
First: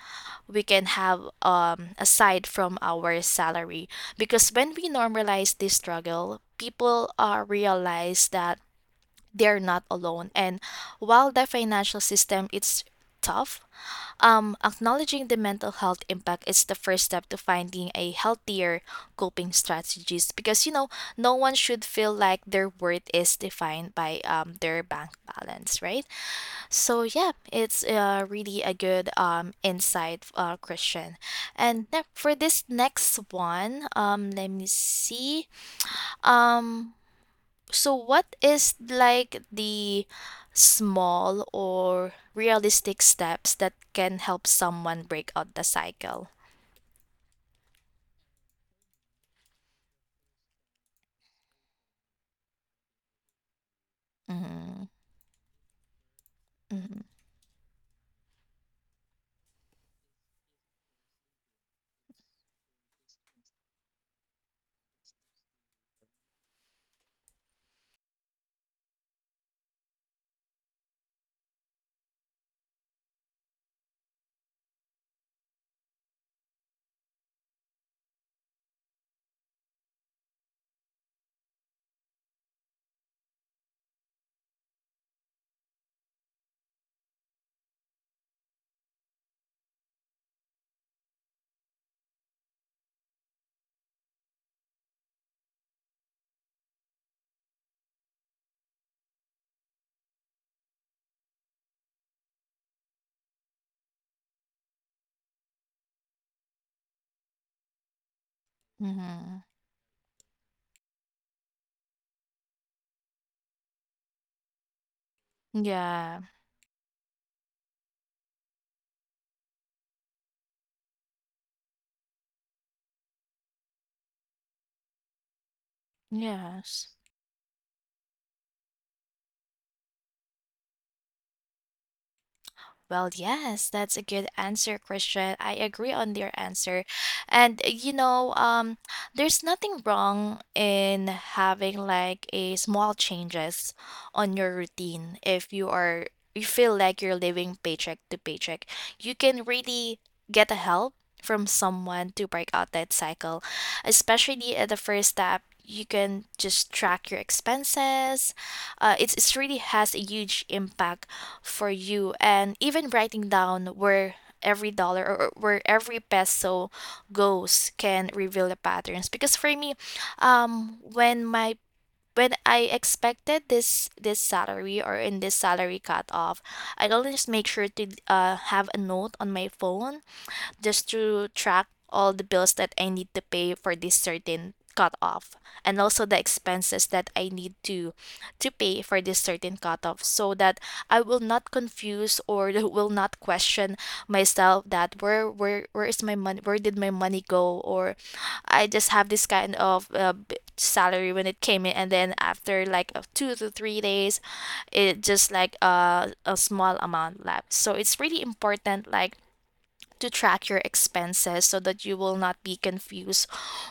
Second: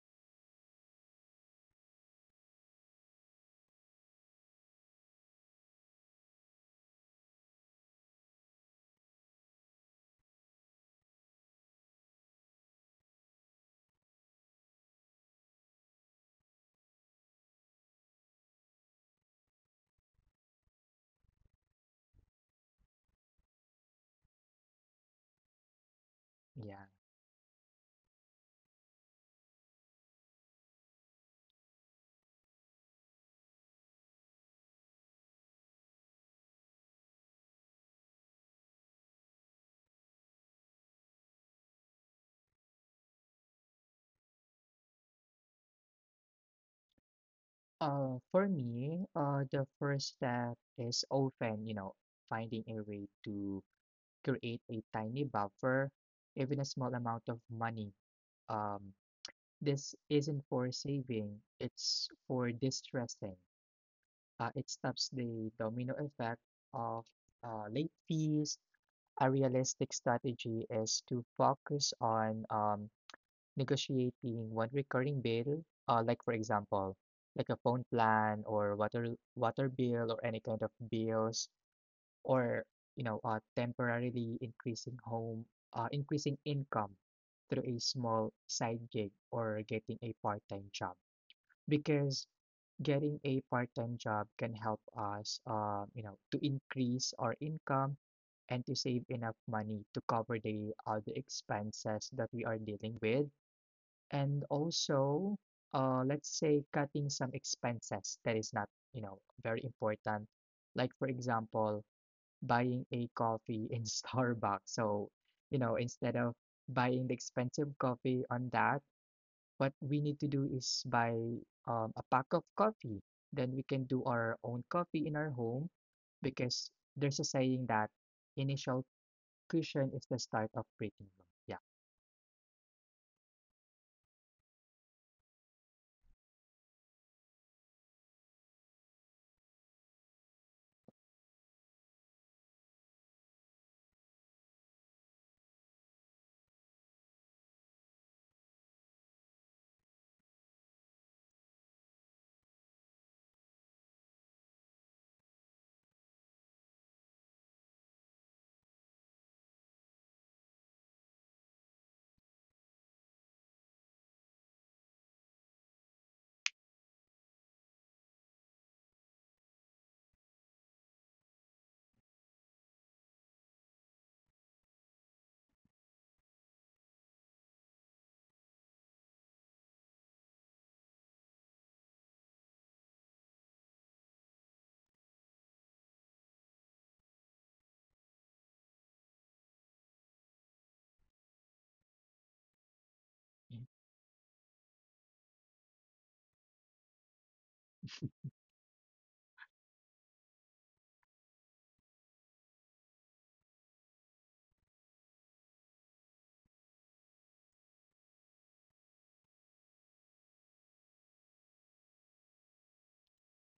[SPEAKER 1] we can have um aside from our salary, because when we normalize this struggle, people uh, realize that they're not alone. And while the financial system it's tough, um, acknowledging the mental health impact is the first step to finding a healthier coping strategies, because you know, no one should feel like their worth is defined by um, their bank balance, right?
[SPEAKER 2] Yeah.
[SPEAKER 1] So yeah, it's uh, really a good um, insight, uh, Christian. And ne- for this next one, um, let me see. Um, so, what is like the small or realistic steps that can help someone break out the cycle?
[SPEAKER 2] Uh, for me, uh, the first step is often, you know, finding a way to create a
[SPEAKER 1] Mm-hmm.
[SPEAKER 2] tiny buffer, even a small
[SPEAKER 1] Mm-hmm.
[SPEAKER 2] amount of money. Um, this isn't for saving, it's for distressing. Uh, it stops the domino effect of uh, late fees. A realistic strategy is to focus on um, negotiating one recurring bill, uh, like for example, like a phone plan or water water bill or any kind of bills, or you know, uh, temporarily increasing home, uh, increasing income through a small side gig or getting a part-time job. Because getting a part-time job can help us, uh, you know, to increase our income and to save enough money to cover the other expenses that we are dealing with and also, uh, let's say cutting some expenses that is not, you know,
[SPEAKER 1] Mm-hmm.
[SPEAKER 2] very important. Like for example, buying a coffee in Starbucks. So, you know,
[SPEAKER 1] Yeah.
[SPEAKER 2] instead of buying the expensive coffee on that, what we need to do is buy um, a pack of coffee. Then we can do our own coffee in our home because
[SPEAKER 1] Yes.
[SPEAKER 2] there's a saying that initial cushion is the start of breaking law. Yeah.
[SPEAKER 1] Well, yes, that's a good answer, Christian. I agree on your answer. And uh, you know, um, there's nothing wrong in having like a small changes on your routine. If you are you feel like you're living paycheck to paycheck, you can really get the help from someone to break out that cycle, especially at the first step. You can just track your expenses. Uh, it's, it's really has a huge impact for you, and even writing down where every dollar or where every peso goes can reveal the patterns. Because for me, um when my when I expected this this salary or in this salary cutoff, I always make sure to uh, have a note on my phone just to track all the bills that I need to pay for this certain cutoff, and also the expenses that I need to to pay for this certain cutoff, so that I will not confuse or will not
[SPEAKER 2] Mhm.
[SPEAKER 1] question myself that where where where is my money, where did my money go. Or I just have this kind of uh, b- salary when it came in, and then after like uh, two to three days it just like uh, a small amount left. So it's really important like to track your expenses so that you will not be confused,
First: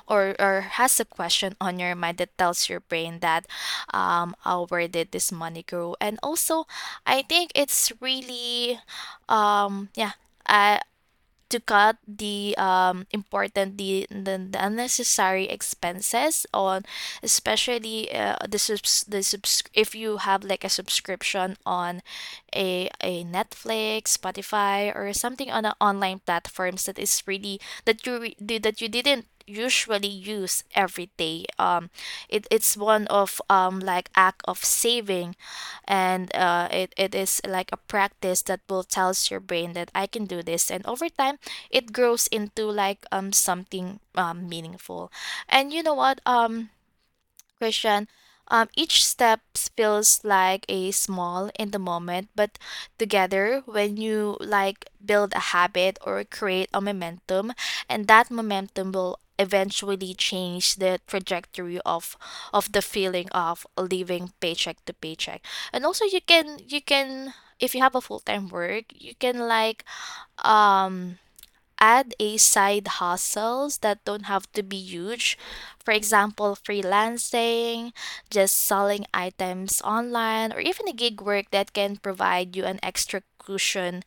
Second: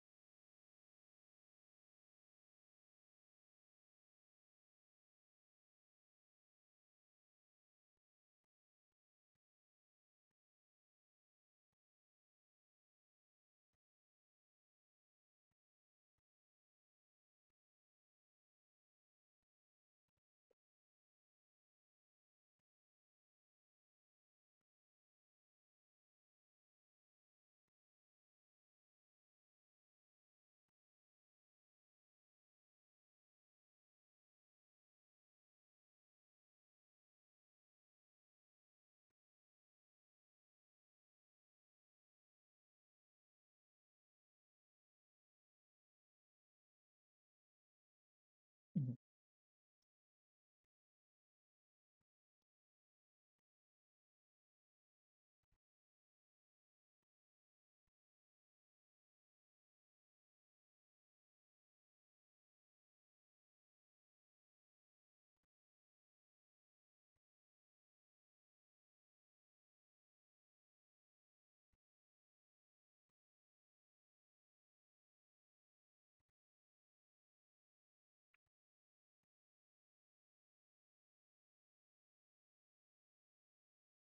[SPEAKER 1] or, or has a question on your mind that tells your brain that um oh, where did this money go. And also, I think it's really um yeah I, to cut the um, important the, the, the unnecessary expenses on, especially uh, the subs, the subs, if you have like a subscription on a, a Netflix, Spotify, or something on an online platforms that is really that you re- that you didn't usually use every day. um it, it's one of um like act of saving, and uh, it, it is like a practice that will tells your brain that I can do this. And over time it grows into like um something um meaningful. And you know what, um Christian, um
[SPEAKER 2] Mhm.
[SPEAKER 1] each step feels like a small in the moment, but together when you like build a habit or create a momentum, and that momentum will eventually change the trajectory of of the feeling of living paycheck to paycheck. And also you can you can if you have a full-time work, you can like um add a side hustles that don't have to be huge. For example, freelancing, just selling items online, or even a gig work that can provide you an extra cushion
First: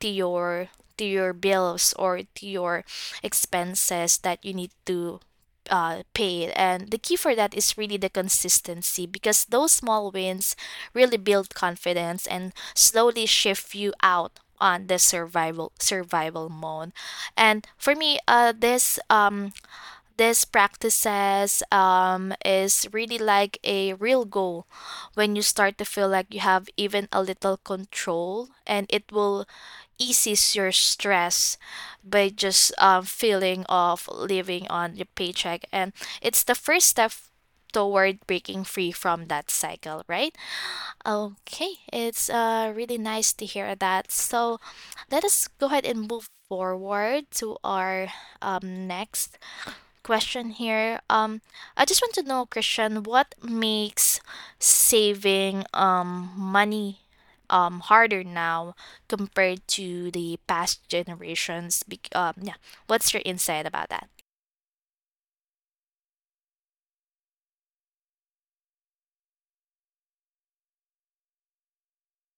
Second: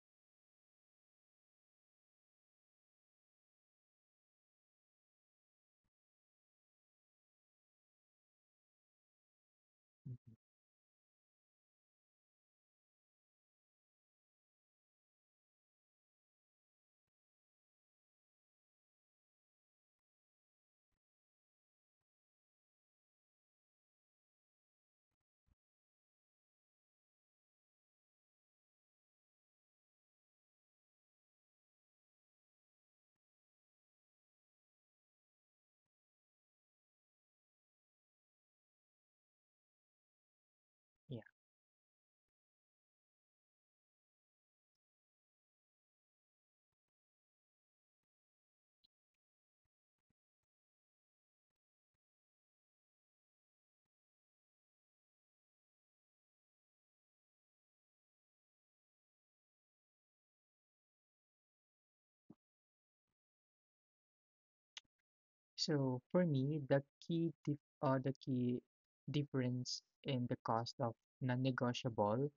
[SPEAKER 1] to your to your bills or to your expenses that you need to uh, pay. And the key for that is really the consistency, because those small wins really build confidence and slowly shift you out on the survival survival mode. And for me, uh this um this practices um is really like a real goal. When you start to feel like you have even a little control, and it will eases your stress by just um, feeling of living on your paycheck, and it's the first step toward breaking free from that cycle, right?
[SPEAKER 2] Mhm.
[SPEAKER 1] Okay, it's uh really nice to hear that. So let us go ahead and move forward to our um, next question here. Um, I just want to know, Christian, what makes saving um money um harder now compared to the past generations? Bec- um, yeah, what's your insight about that?
[SPEAKER 2] So for me, the key dif uh, the key difference in the cost of non-negotiable,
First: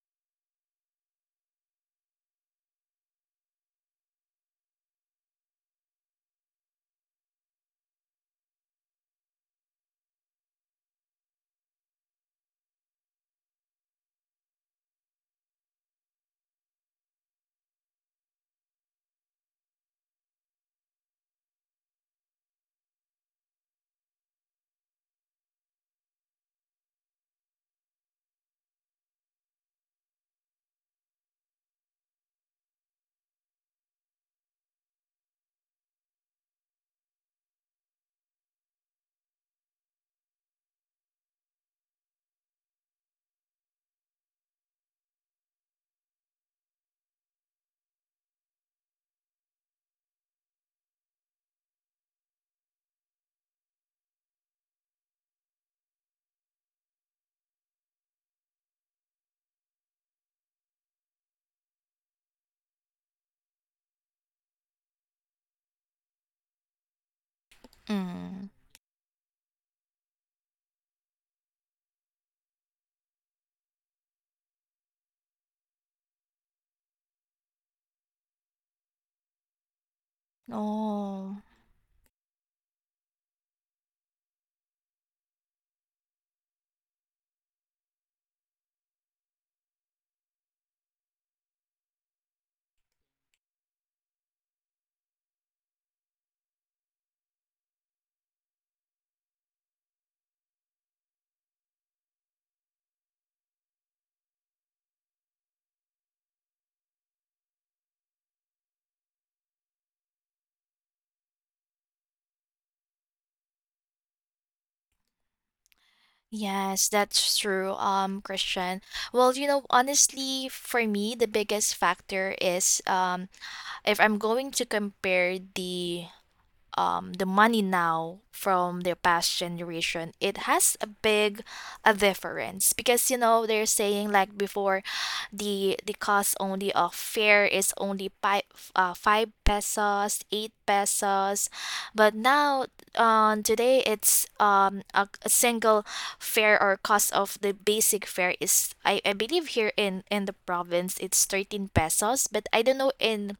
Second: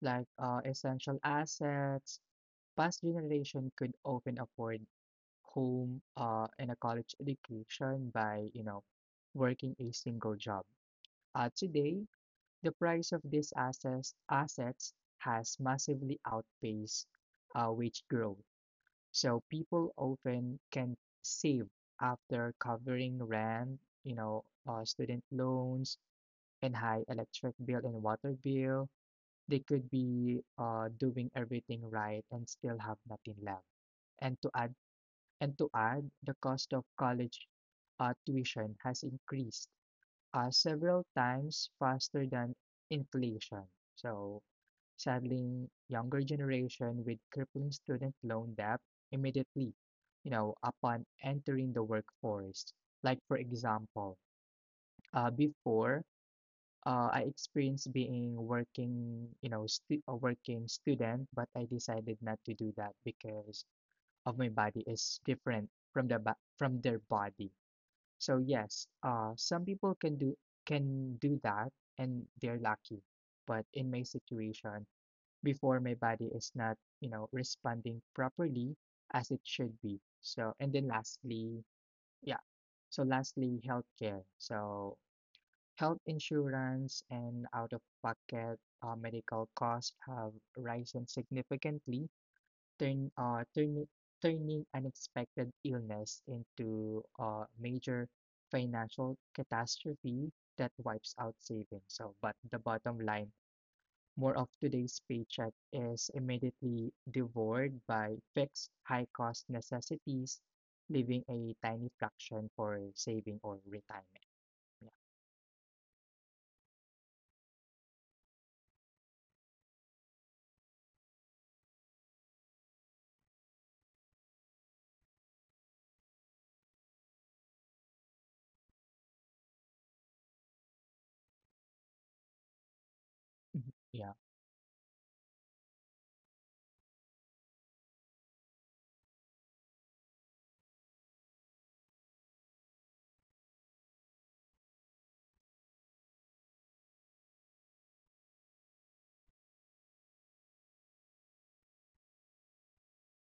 [SPEAKER 2] like uh, essential assets, past generation could often afford home uh, and a college education by, you know, working a single job. Uh, today, the price of these assets assets has massively outpaced uh, wage growth, so people often can save after covering rent, you know, uh, student loans and high electric bill and water bill. They could be uh, doing everything right and still have nothing left. And to add, and to add, the cost of college uh, tuition has increased uh, several times faster than inflation. So sadly, younger generation with crippling student loan debt immediately, you know, upon entering the workforce. Like for example, uh, before uh, I experienced being working, you know, stu a working student, but I decided not to do that because of my body is different from the ba from their body. So
[SPEAKER 1] Mm.
[SPEAKER 2] yes, uh, some people can do can do that and they're lucky. But in my situation, before my body is not, you know, responding properly as it should be. So, and then
[SPEAKER 1] Oh,
[SPEAKER 2] lastly, yeah. So lastly, healthcare. So health insurance and out-of-pocket uh, medical costs have risen significantly, turn, uh, turn, turning unexpected illness into a major financial catastrophe that wipes out savings. So, but the bottom line, more of today's paycheck is immediately devoured by fixed high-cost necessities, leaving a tiny fraction for saving or retirement. Yeah.
[SPEAKER 1] yes, that's true, um, Christian. Well, you know, honestly, for me, the biggest factor is um if I'm going to compare the um, the money now from their past generation, it has a big a difference. Because you know, they're
[SPEAKER 2] Mhm.
[SPEAKER 1] saying
[SPEAKER 2] Yeah,
[SPEAKER 1] like before, the the cost only of fare is only five uh, five pesos, eight pesos, but now on today it's um a, a single fare or cost of the basic fare is I, I believe here in in the province it's thirteen pesos. But I don't know in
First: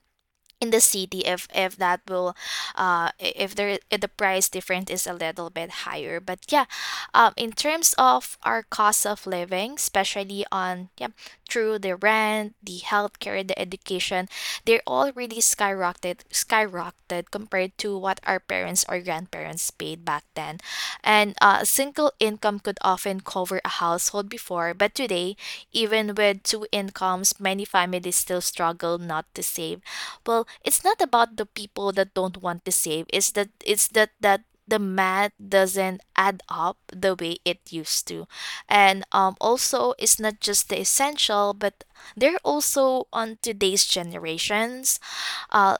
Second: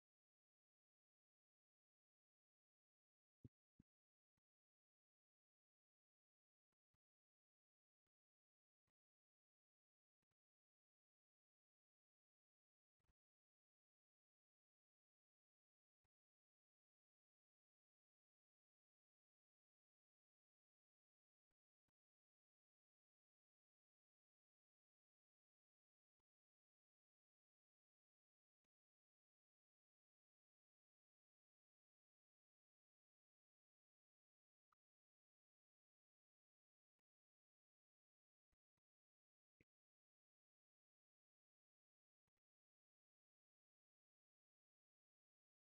[SPEAKER 1] in the city if if that will uh i- if there, if the price difference is a little bit higher. But yeah, um in terms of our cost of living, especially on yeah, through the rent, the healthcare, the education, they're all really skyrocketed skyrocketed compared to what our parents or grandparents paid back then. And uh, a single income could often cover a household before, but today, even with two incomes, many families still struggle not to save. Well, it's not about the people that don't want to save. It's that it's that that the math doesn't add up the way it used to. And um, also it's not just the essential, but they're also on today's generations, uh,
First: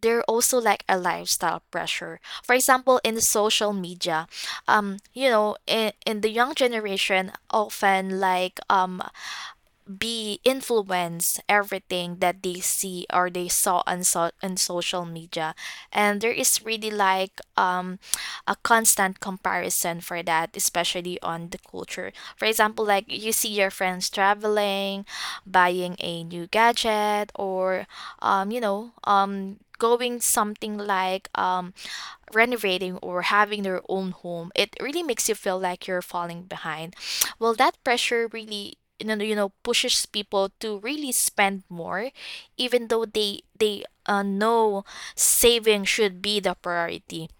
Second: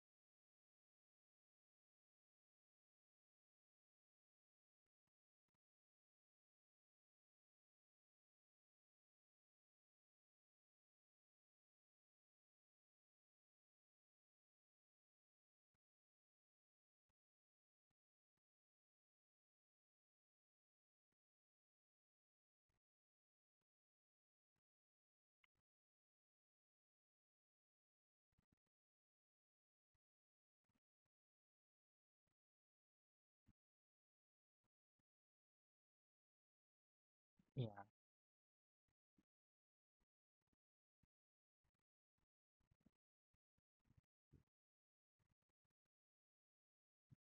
[SPEAKER 1] they're also like a lifestyle pressure, for example in social media. um you know, in, in the young generation often like um be influenced everything that they see or they saw on so- on social media. And there is really like um a constant comparison for that, especially on the culture. For example, like you see your friends traveling, buying a new gadget, or um you know, um going something like um renovating or having their own home. It really makes you feel like you're falling behind. Well,
[SPEAKER 2] yeah,
[SPEAKER 1] that pressure really, you know, you know pushes people to really spend more, even though they they uh, know saving should be the priority.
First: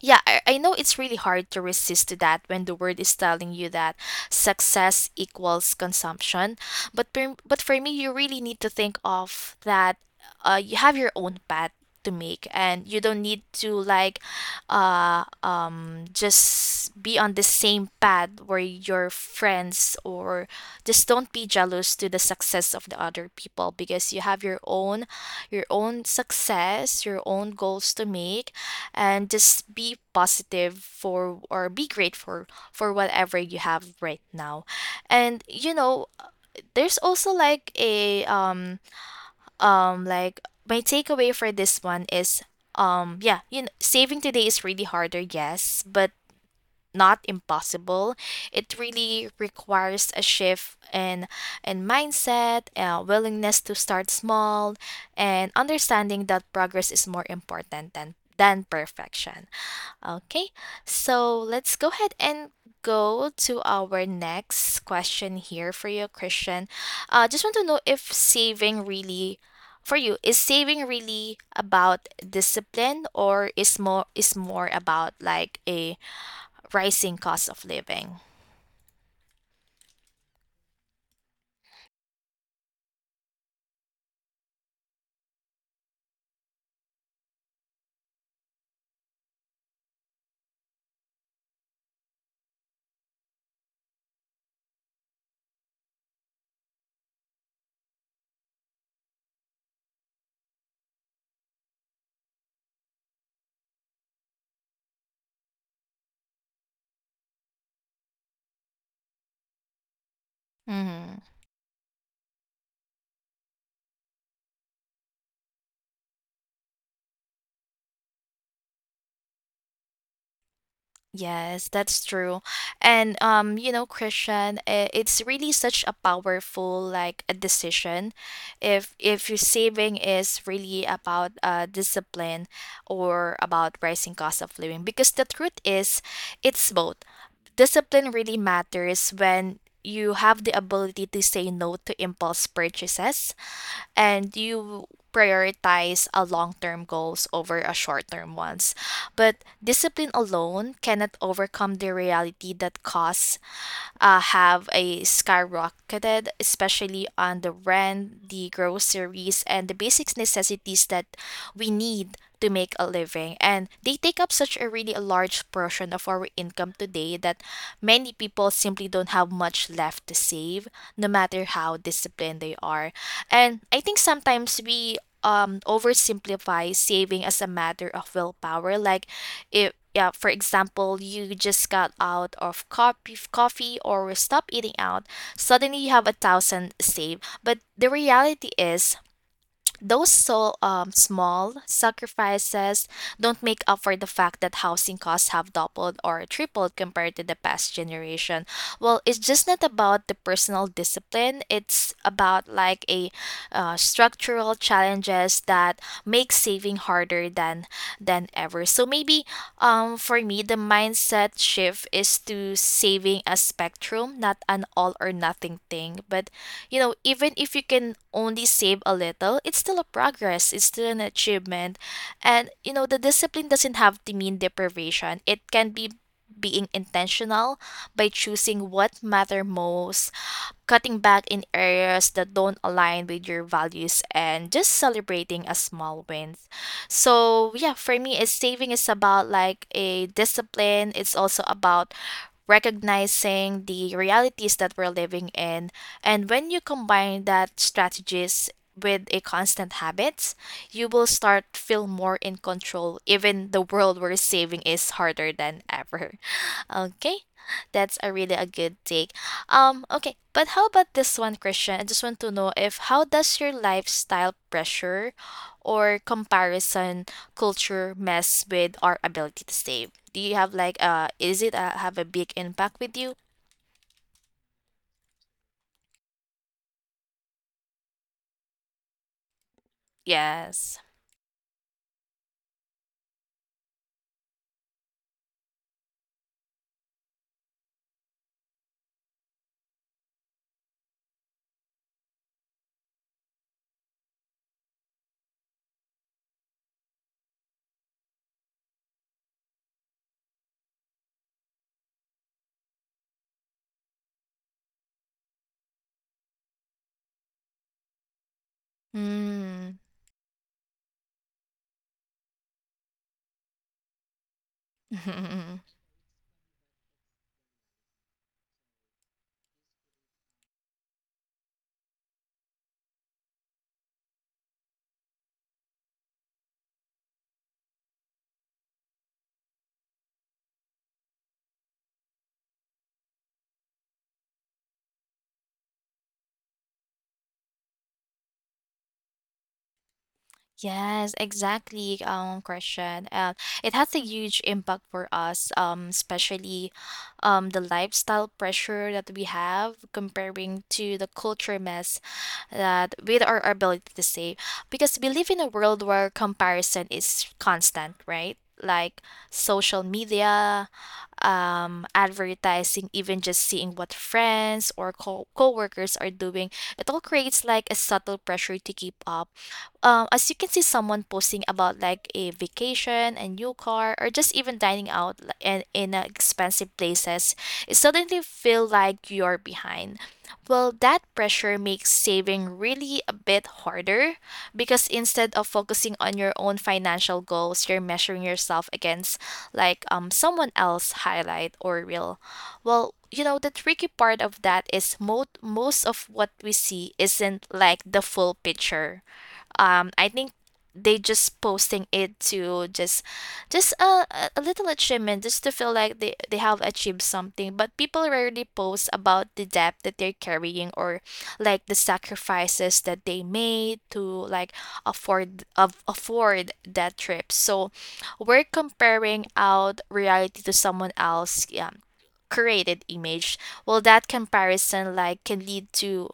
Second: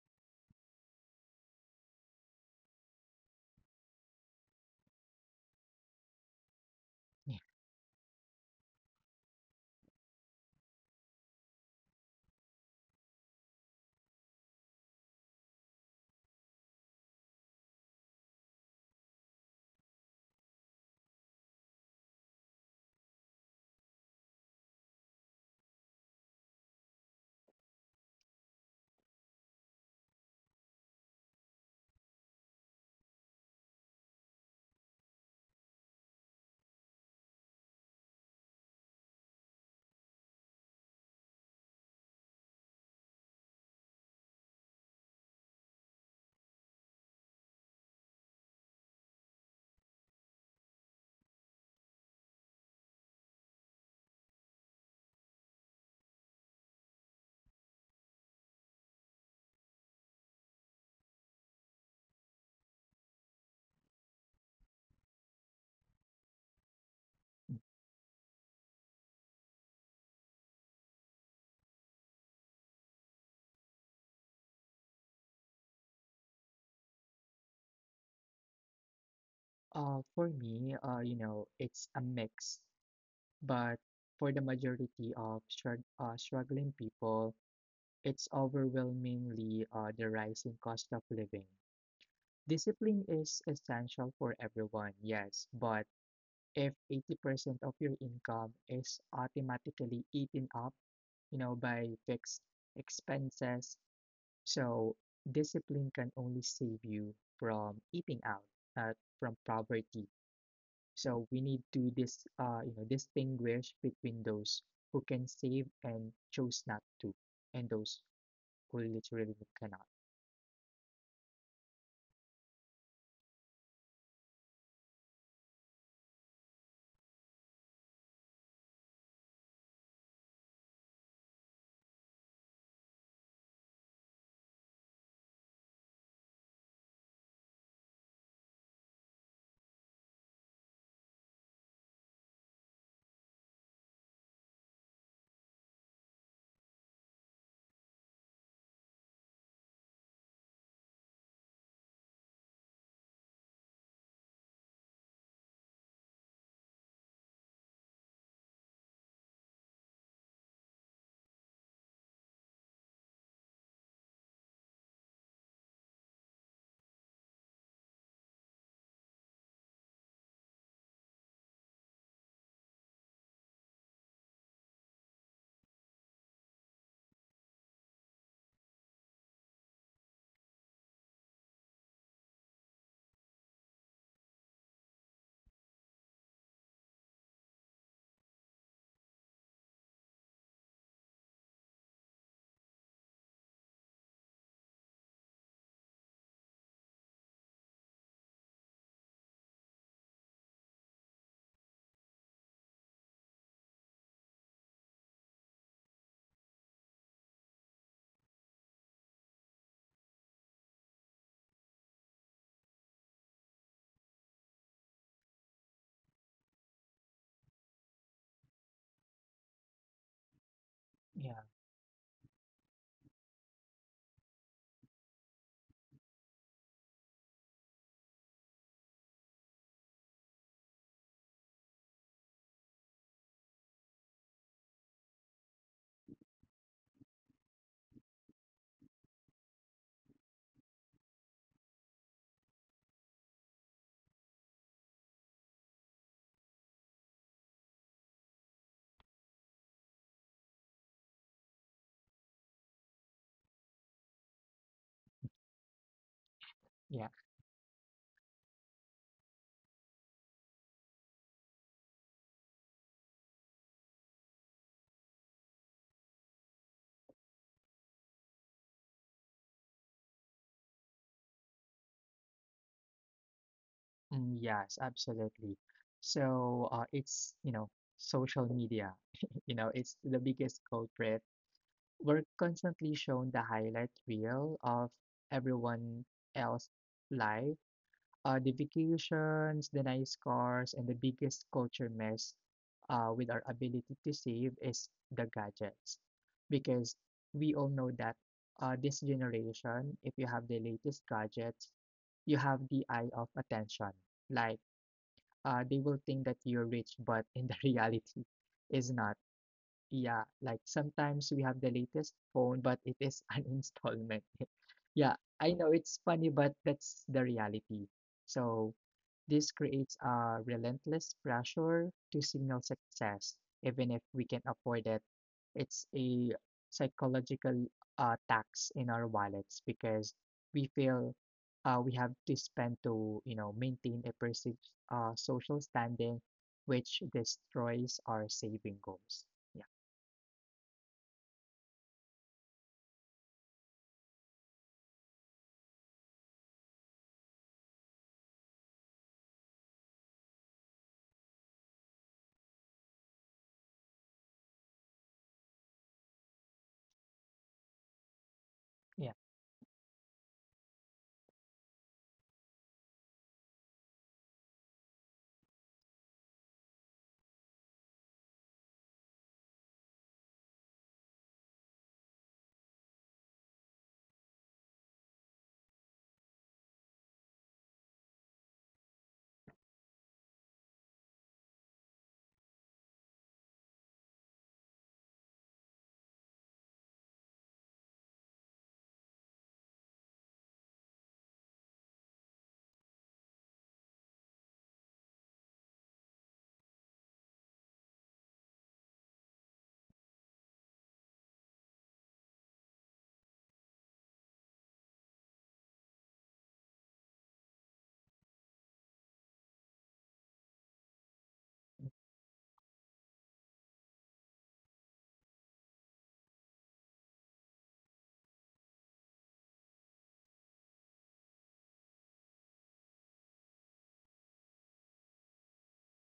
[SPEAKER 1] Yeah, I, I know it's really hard to resist to that when the word is telling you that success equals consumption. But for,
[SPEAKER 2] yeah.
[SPEAKER 1] but for me, you really need to think of that. uh, you have your own path to make, and you don't need to like uh um just be on the same path where your friends or just don't be jealous to the success of the other people. Because you have your own your own success, your own goals to make. And just be positive for or be grateful for whatever you have right now. And you know, there's also like a um um like my takeaway for this one is um yeah, you know, saving today is really harder, yes, but not impossible. It really requires a shift in in mindset, uh, willingness to start small, and understanding that progress is more important than than perfection. Okay, so let's go ahead and go to our next question here for you, Christian. Uh, just
[SPEAKER 2] Mm-hmm.
[SPEAKER 1] want to know if saving really, for you, is saving really about discipline, or is more is more about like a rising cost of living?
[SPEAKER 2] Uh, for me, uh, you know, it's a mix, but for the majority of strug uh, struggling people, it's overwhelmingly uh, the rising cost of living. Discipline is essential for everyone, yes, but if eighty percent of your income is automatically eaten up, you know, by fixed expenses, so discipline can only save you from eating out, uh, from poverty.
[SPEAKER 1] Mm-hmm.
[SPEAKER 2] So we need to dis, uh, you know, distinguish between those who can save and chose not to, and those who literally cannot.
[SPEAKER 1] Yes, that's true. And um, you know, Christian, i- it's really such a powerful like a decision. If if your saving is really about uh discipline or about rising cost of living, because the truth is, it's both. Discipline really matters when you have the ability to say no to impulse purchases, and you prioritize a long-term goals over a short-term ones. But discipline alone cannot overcome the reality that costs uh, have a skyrocketed, especially on the rent, the groceries, and the basic necessities that we need to make a living. And they take up such a really a large portion of our income today that many people simply don't have much left to save, no matter how disciplined they are. And I think sometimes we um oversimplify saving as a matter of willpower, like if yeah, for example, you just got out of coffee coffee or stop eating out, suddenly you have a thousand saved. But the reality is, those so um, small sacrifices don't make up for the fact that housing costs have doubled or tripled compared to the past generation. Well, it's just not about the personal discipline, it's about like a uh, structural challenges that make saving harder than than ever. So maybe um for me, the mindset shift is to saving a spectrum, not an all or nothing thing. But you know, even if you can only save a little, it's still a progress, it's still an
[SPEAKER 2] Yeah,
[SPEAKER 1] achievement. And, you know, the discipline doesn't have to mean deprivation. It can be being intentional by choosing what matter most, cutting back in areas that don't align with your values, and just celebrating a small wins. So, yeah, for me, it's saving is about like a discipline. It's also about recognizing the realities that we're living in. And when you combine that strategies with a constant habits, you will start feel more in control even the world we're saving is harder than ever.
[SPEAKER 2] yeah.
[SPEAKER 1] Okay, that's a really a good take. Um, okay, but how about this one, Christian? I just want to know if how does your lifestyle pressure or comparison culture mess with our ability to save? Do you have like uh is it uh, have a big impact with you?
[SPEAKER 2] Mm, yes, absolutely. So uh, it's, you know, social media, you know, it's the biggest
[SPEAKER 1] Yes.
[SPEAKER 2] culprit. We're constantly shown the highlight reel of everyone else's life, uh, the vacations, the nice cars, and the biggest culture mess uh, with our ability to save is the gadgets. Because we all know that, uh, this generation, if you have the latest gadgets, you have the eye of attention. Like, uh, they will think that you're rich, but in the reality is not.
[SPEAKER 1] Mm.
[SPEAKER 2] Yeah, like sometimes we have the latest phone, but it is an installment. Yeah, I know it's funny, but that's the reality. So this creates a relentless pressure to signal success, even if we can afford it. It's a psychological uh, tax in our wallets because we feel uh, we have to spend to, you know, maintain a perceived uh, social standing, which destroys our saving goals. Yeah.
[SPEAKER 1] Yes, exactly. Um, question. Uh, it has a huge impact for us, um, especially um, the lifestyle pressure that we have comparing to the culture mess that with our ability to save. Because we live in a world where comparison is constant, right? Like
[SPEAKER 2] Yeah.
[SPEAKER 1] social media, um, advertising, even just seeing what friends or co- workers are doing, it all creates like a subtle pressure to keep up. Um, as you can see, someone posting about like a vacation, a new car, or just even dining out li- and in uh, expensive places, it suddenly feel like you're behind. Well, that pressure makes saving really a bit harder because instead of focusing on your own financial goals, you're measuring yourself against like um someone else highlight or reel. Well, you know, the tricky part of that is most most of what we see isn't like the full picture um I think they just posting it to just just a, a a little achievement just to feel like they, they have achieved something, but people rarely post about the debt that they're carrying or like the sacrifices that they made to like afford of afford that trip. So we're comparing out reality to someone else, yeah, created image. Well, that comparison like can lead to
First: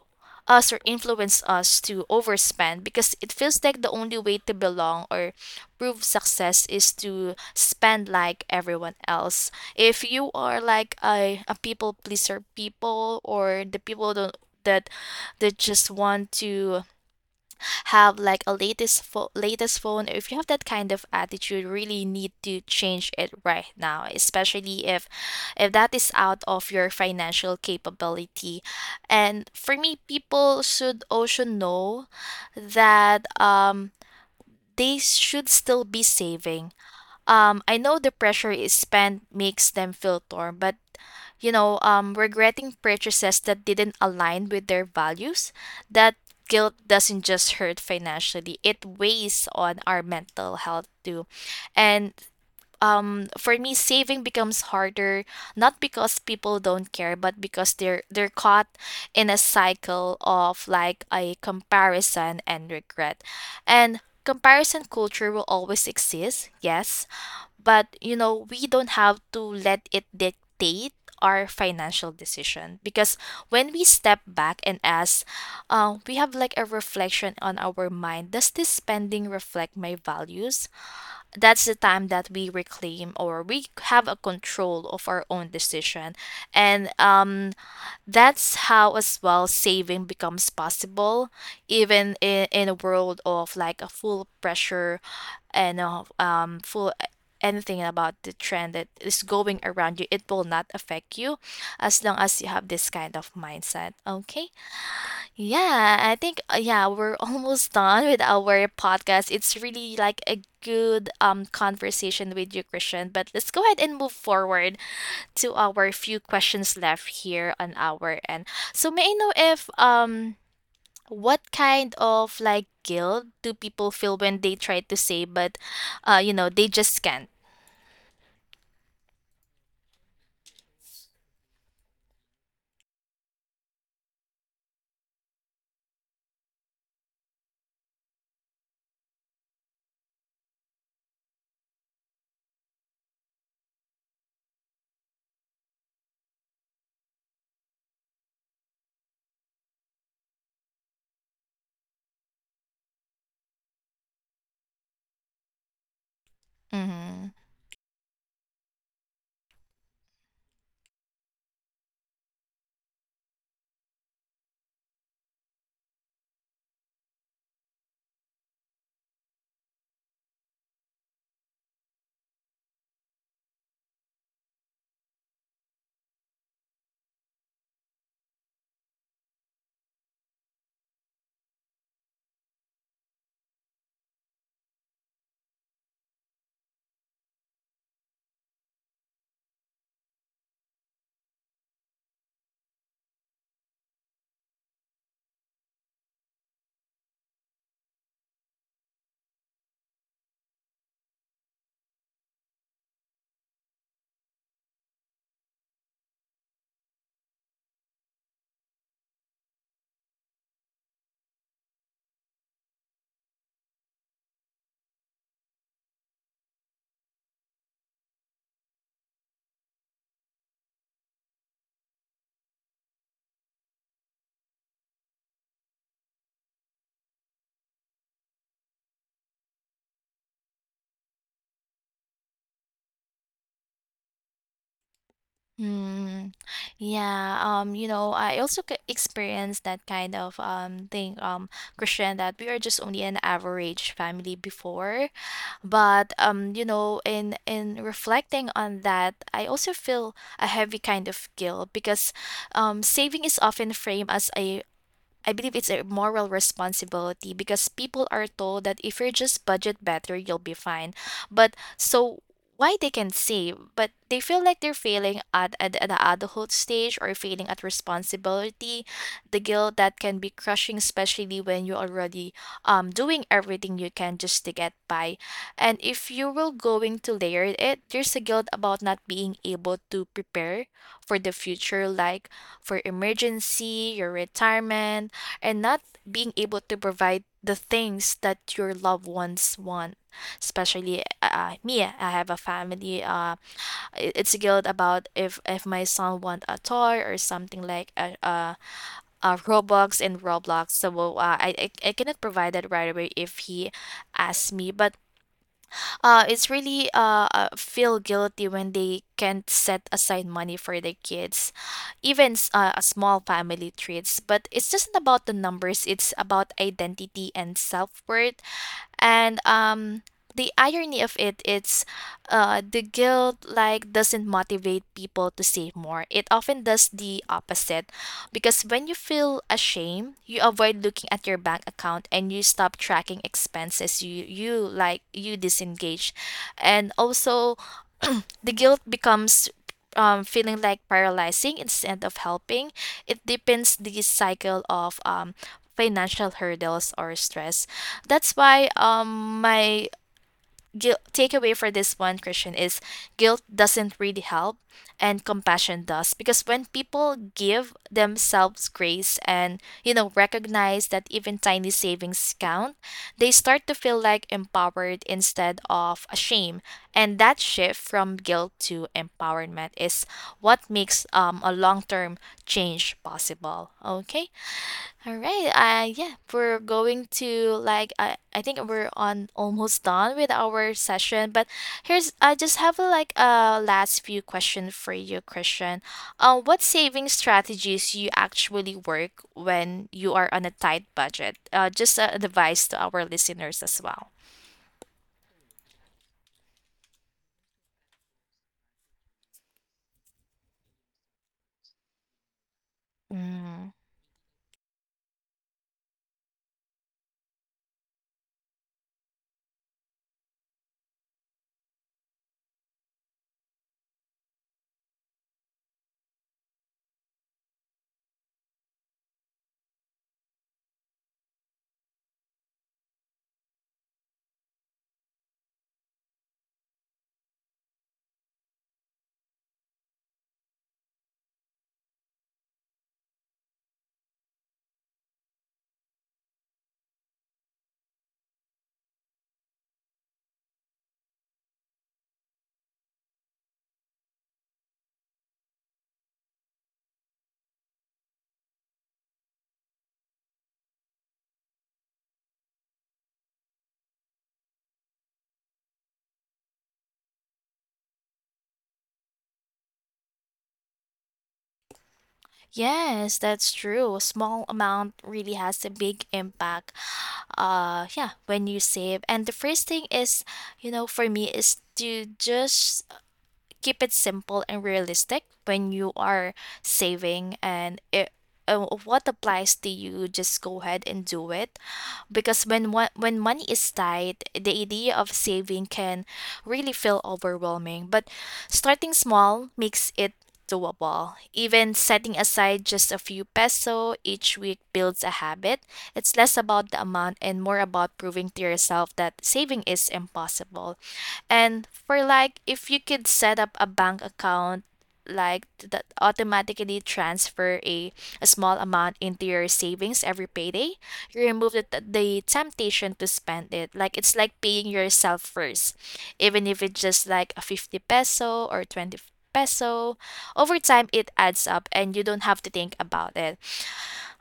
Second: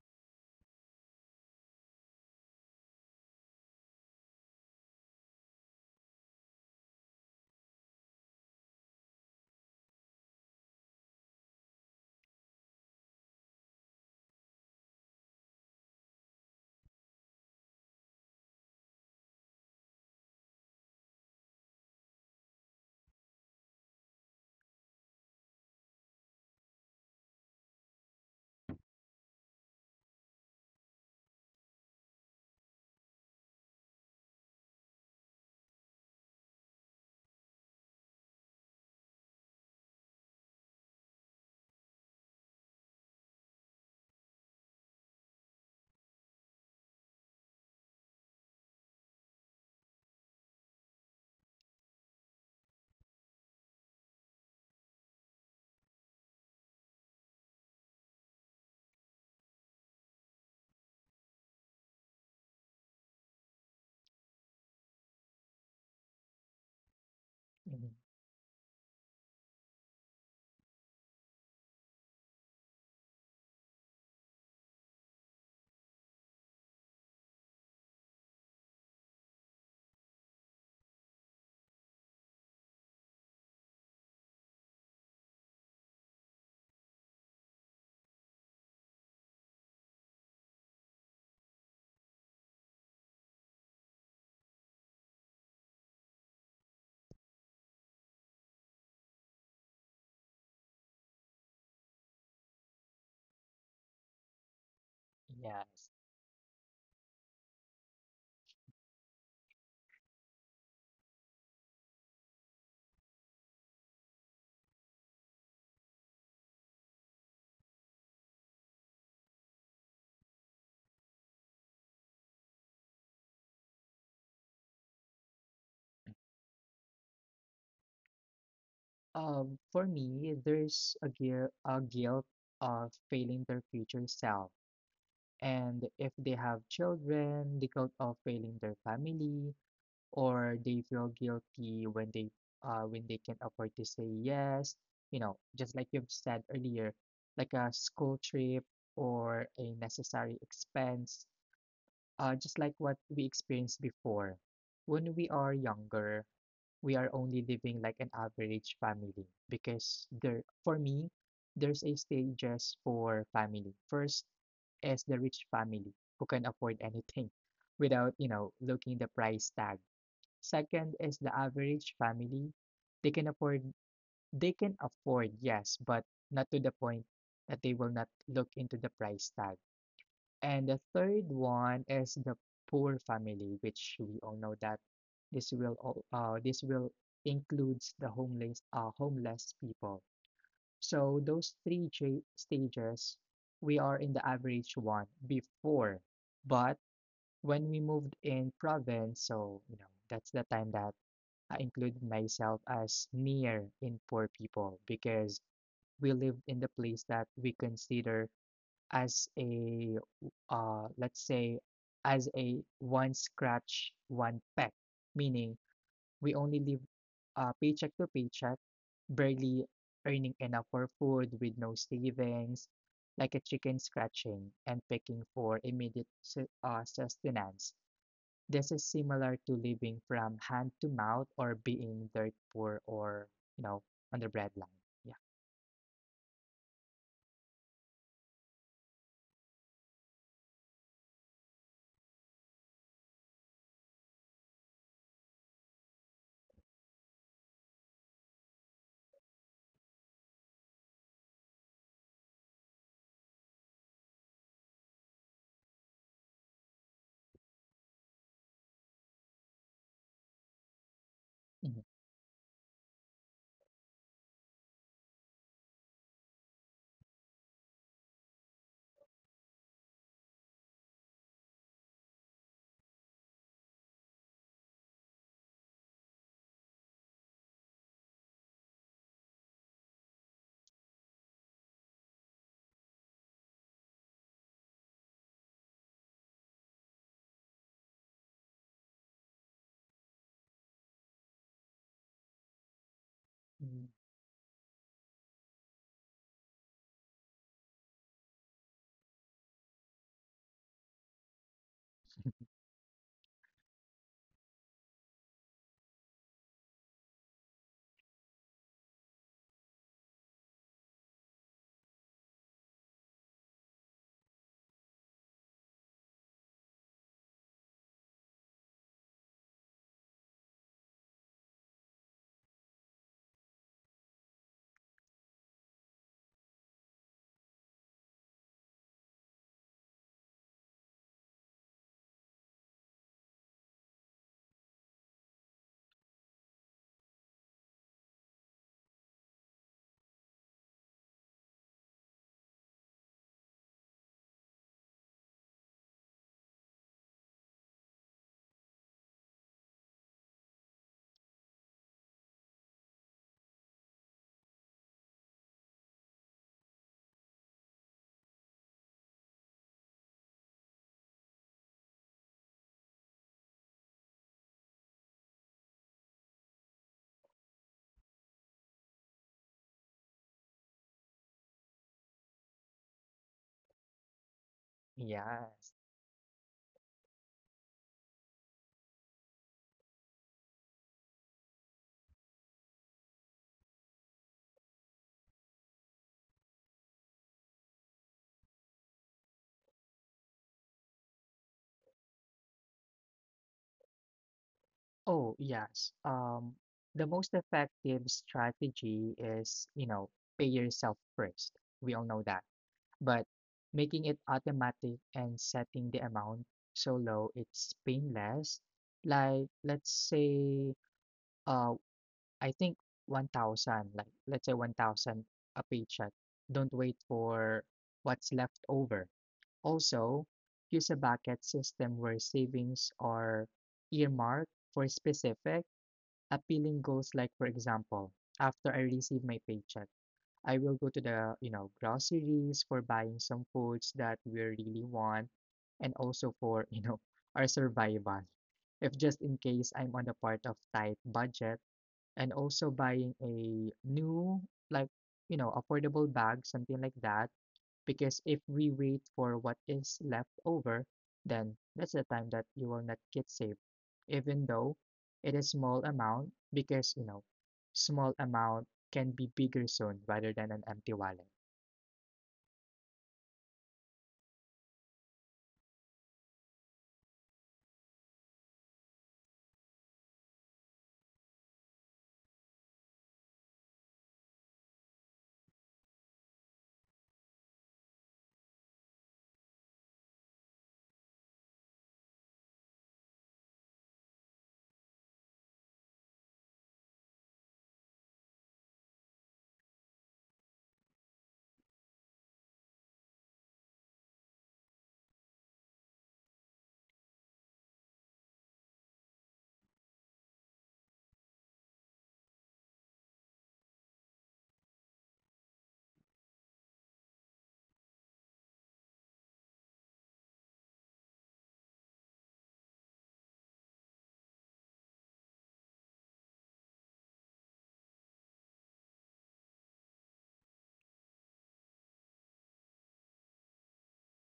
[SPEAKER 1] us or influence us to overspend because it feels like the only way to belong or prove success is to spend like everyone else. If you are like a, a people pleaser people or the people don't, that that just want to have like a latest fo- latest phone, if you have that kind of attitude really need to change it right now, especially if if that is out of your financial capability. And for me, people should also know that um they should still be saving. um I know the pressure is spent makes them feel torn, but you know, um, regretting purchases that didn't align with their values, that guilt doesn't just hurt financially, it weighs on our mental health too. And um for me, saving becomes harder not because people don't care, but because they're they're caught in a cycle of like a comparison and regret. And comparison culture will always exist, yes,
[SPEAKER 2] Mhm.
[SPEAKER 1] but you know, we don't have to let it dictate our financial decision. Because when we step back and ask uh, we have like a reflection on our mind, does this spending reflect my values? That's the time that we reclaim or we have a control of our own decision. And um that's how as well saving becomes possible even in, in a world of like a full pressure and of um full anything about the trend that is going around you, it will not affect you as long as you have this kind of mindset. Okay,
[SPEAKER 2] Yes.
[SPEAKER 1] yeah, I think uh, yeah, we're almost done with our podcast. It's really like a good um conversation with you, Christian. But let's go ahead and move forward to our few questions left here on our end. So may I know if um what kind of like guilt do people feel when they try to say but uh you know they just can't?
[SPEAKER 2] Um, for me, there's a guilt, a guilt of failing their future self. And if they have children, the guilt of failing their family, or they feel guilty when they uh when they can afford to say yes, you know, just like you've said earlier, like a school trip or a necessary expense, uh, just like what we experienced before when we are younger. We are
[SPEAKER 1] Mm-hmm.
[SPEAKER 2] only living like an average family, because there, for me, there's a stages for family. First is the rich family who can afford anything without, you know, looking the price tag. Second is the average family. They can afford, they can afford, yes, but not to the point that they will not look into the price tag. And the third one is the poor family, which we all know that this will all, uh, this will includes the homeless uh, homeless people. So those three cha- stages, we are in the average one before, but when we moved in province, so you know that's the time that I include myself as near in poor people, because we lived in the place that we consider as a, uh, let's say, as a one scratch one peck, meaning we only live, uh, paycheck to paycheck, barely earning enough for food with no savings, like a chicken scratching and pecking for immediate su- uh, sustenance. This is similar to living from hand to mouth, or being dirt poor, or you know, on the breadline. Yeah.
[SPEAKER 1] Hmm. Yeah, um, you know, I also c- experienced that kind of um thing, um, Christian, that we are just only an average family before. But um, you know, in in reflecting on that, I also feel a heavy kind of guilt because um saving is often framed as a I believe it's a moral responsibility because people are told that if you just budget better, you'll be fine. But
[SPEAKER 2] Mhm.
[SPEAKER 1] so why they can save, but they feel like they're failing at, at, at the adulthood stage or failing at responsibility, the guilt that can be crushing, especially when you're already um doing everything you can just to get by. And if you will going to layer it, there's a guilt about not being able to prepare for the future, like for emergency, your retirement, and not being able to provide the things that your loved ones want, especially uh, me I have a family uh,
[SPEAKER 2] Mm,
[SPEAKER 1] it- it's a guilt about if if my son want a toy or something like a, a, a robux and roblox, so uh, I, I I cannot provide that right away if he asks me, but uh, it's really uh, uh, feel guilty when they can't set aside money for their kids, even s- uh, a small family treats. But it's just about the numbers. It's about identity and self worth, and um the irony of it it's uh the guilt like doesn't motivate people to save more, it often does the opposite, because when you feel ashamed you avoid looking at your bank account and you stop tracking expenses, you you like you disengage. And also, the guilt becomes um, feeling like paralyzing instead of helping. It deepens the cycle of um, financial hurdles or stress. That's why um, my guilt takeaway for this one, Christian, is guilt doesn't really help, and compassion does, because when people give themselves grace and you know recognize that even tiny savings count, they start to feel like empowered instead of ashamed. And that shift from guilt to empowerment is what makes um, a long-term change possible. Okay, all right.
[SPEAKER 2] yes.
[SPEAKER 1] Uh, yeah, we're going to like I I think we're on almost done with our session, but here's I just have like a last few question for you, Christian. Um, what saving strategies you actually work when you are on a tight budget? Uh, just uh, advice to our listeners as well.
[SPEAKER 2] Oh, yes. Um, the most effective strategy is, you know, pay yourself first. We all know that. But
[SPEAKER 1] Mm.
[SPEAKER 2] making it automatic and setting the amount so low it's painless. Like, let's say, uh, I think one thousand, like, let's say one thousand a paycheck. Don't wait for what's left over. Also, use a bucket system where savings are earmarked for specific appealing goals, like for example, after I receive my paycheck, I will go to the, you know, groceries for buying some foods that we really want, and also for, you know, our survival if just in case I'm on the part of tight budget, and also buying a new, like, you know, affordable bag, something like that. Because if we wait for what is left over, then that's the time that you will not get saved, even though it is small amount, because you know, small amount can be bigger soon rather than an empty wallet.
[SPEAKER 1] Yes, that's true. A small amount really has a big impact. Uh yeah, when you save. And the first thing is, you know, for me is to just keep it simple and realistic when you are saving and it, uh, what applies to you, just go ahead and do it. Because when one, when money is tight, the idea of saving can really feel overwhelming. But starting small makes it doable. Even setting aside just a few peso each week builds a habit. It's less about the amount and more about proving to yourself that saving is impossible. And for like, if you could set up a bank account like that automatically transfer a, a small amount into your savings every payday, you remove the, the temptation to spend it. Like it's like paying yourself first, even if it's just like a fifty peso or twenty peso. Over time, it adds up and you don't have to think about it.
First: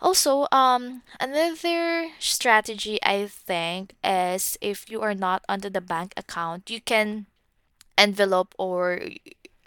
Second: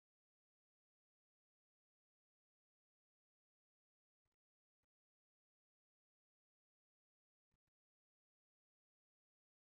[SPEAKER 1] Also, um, another strategy I think is if you are not onto the bank account, you can envelope or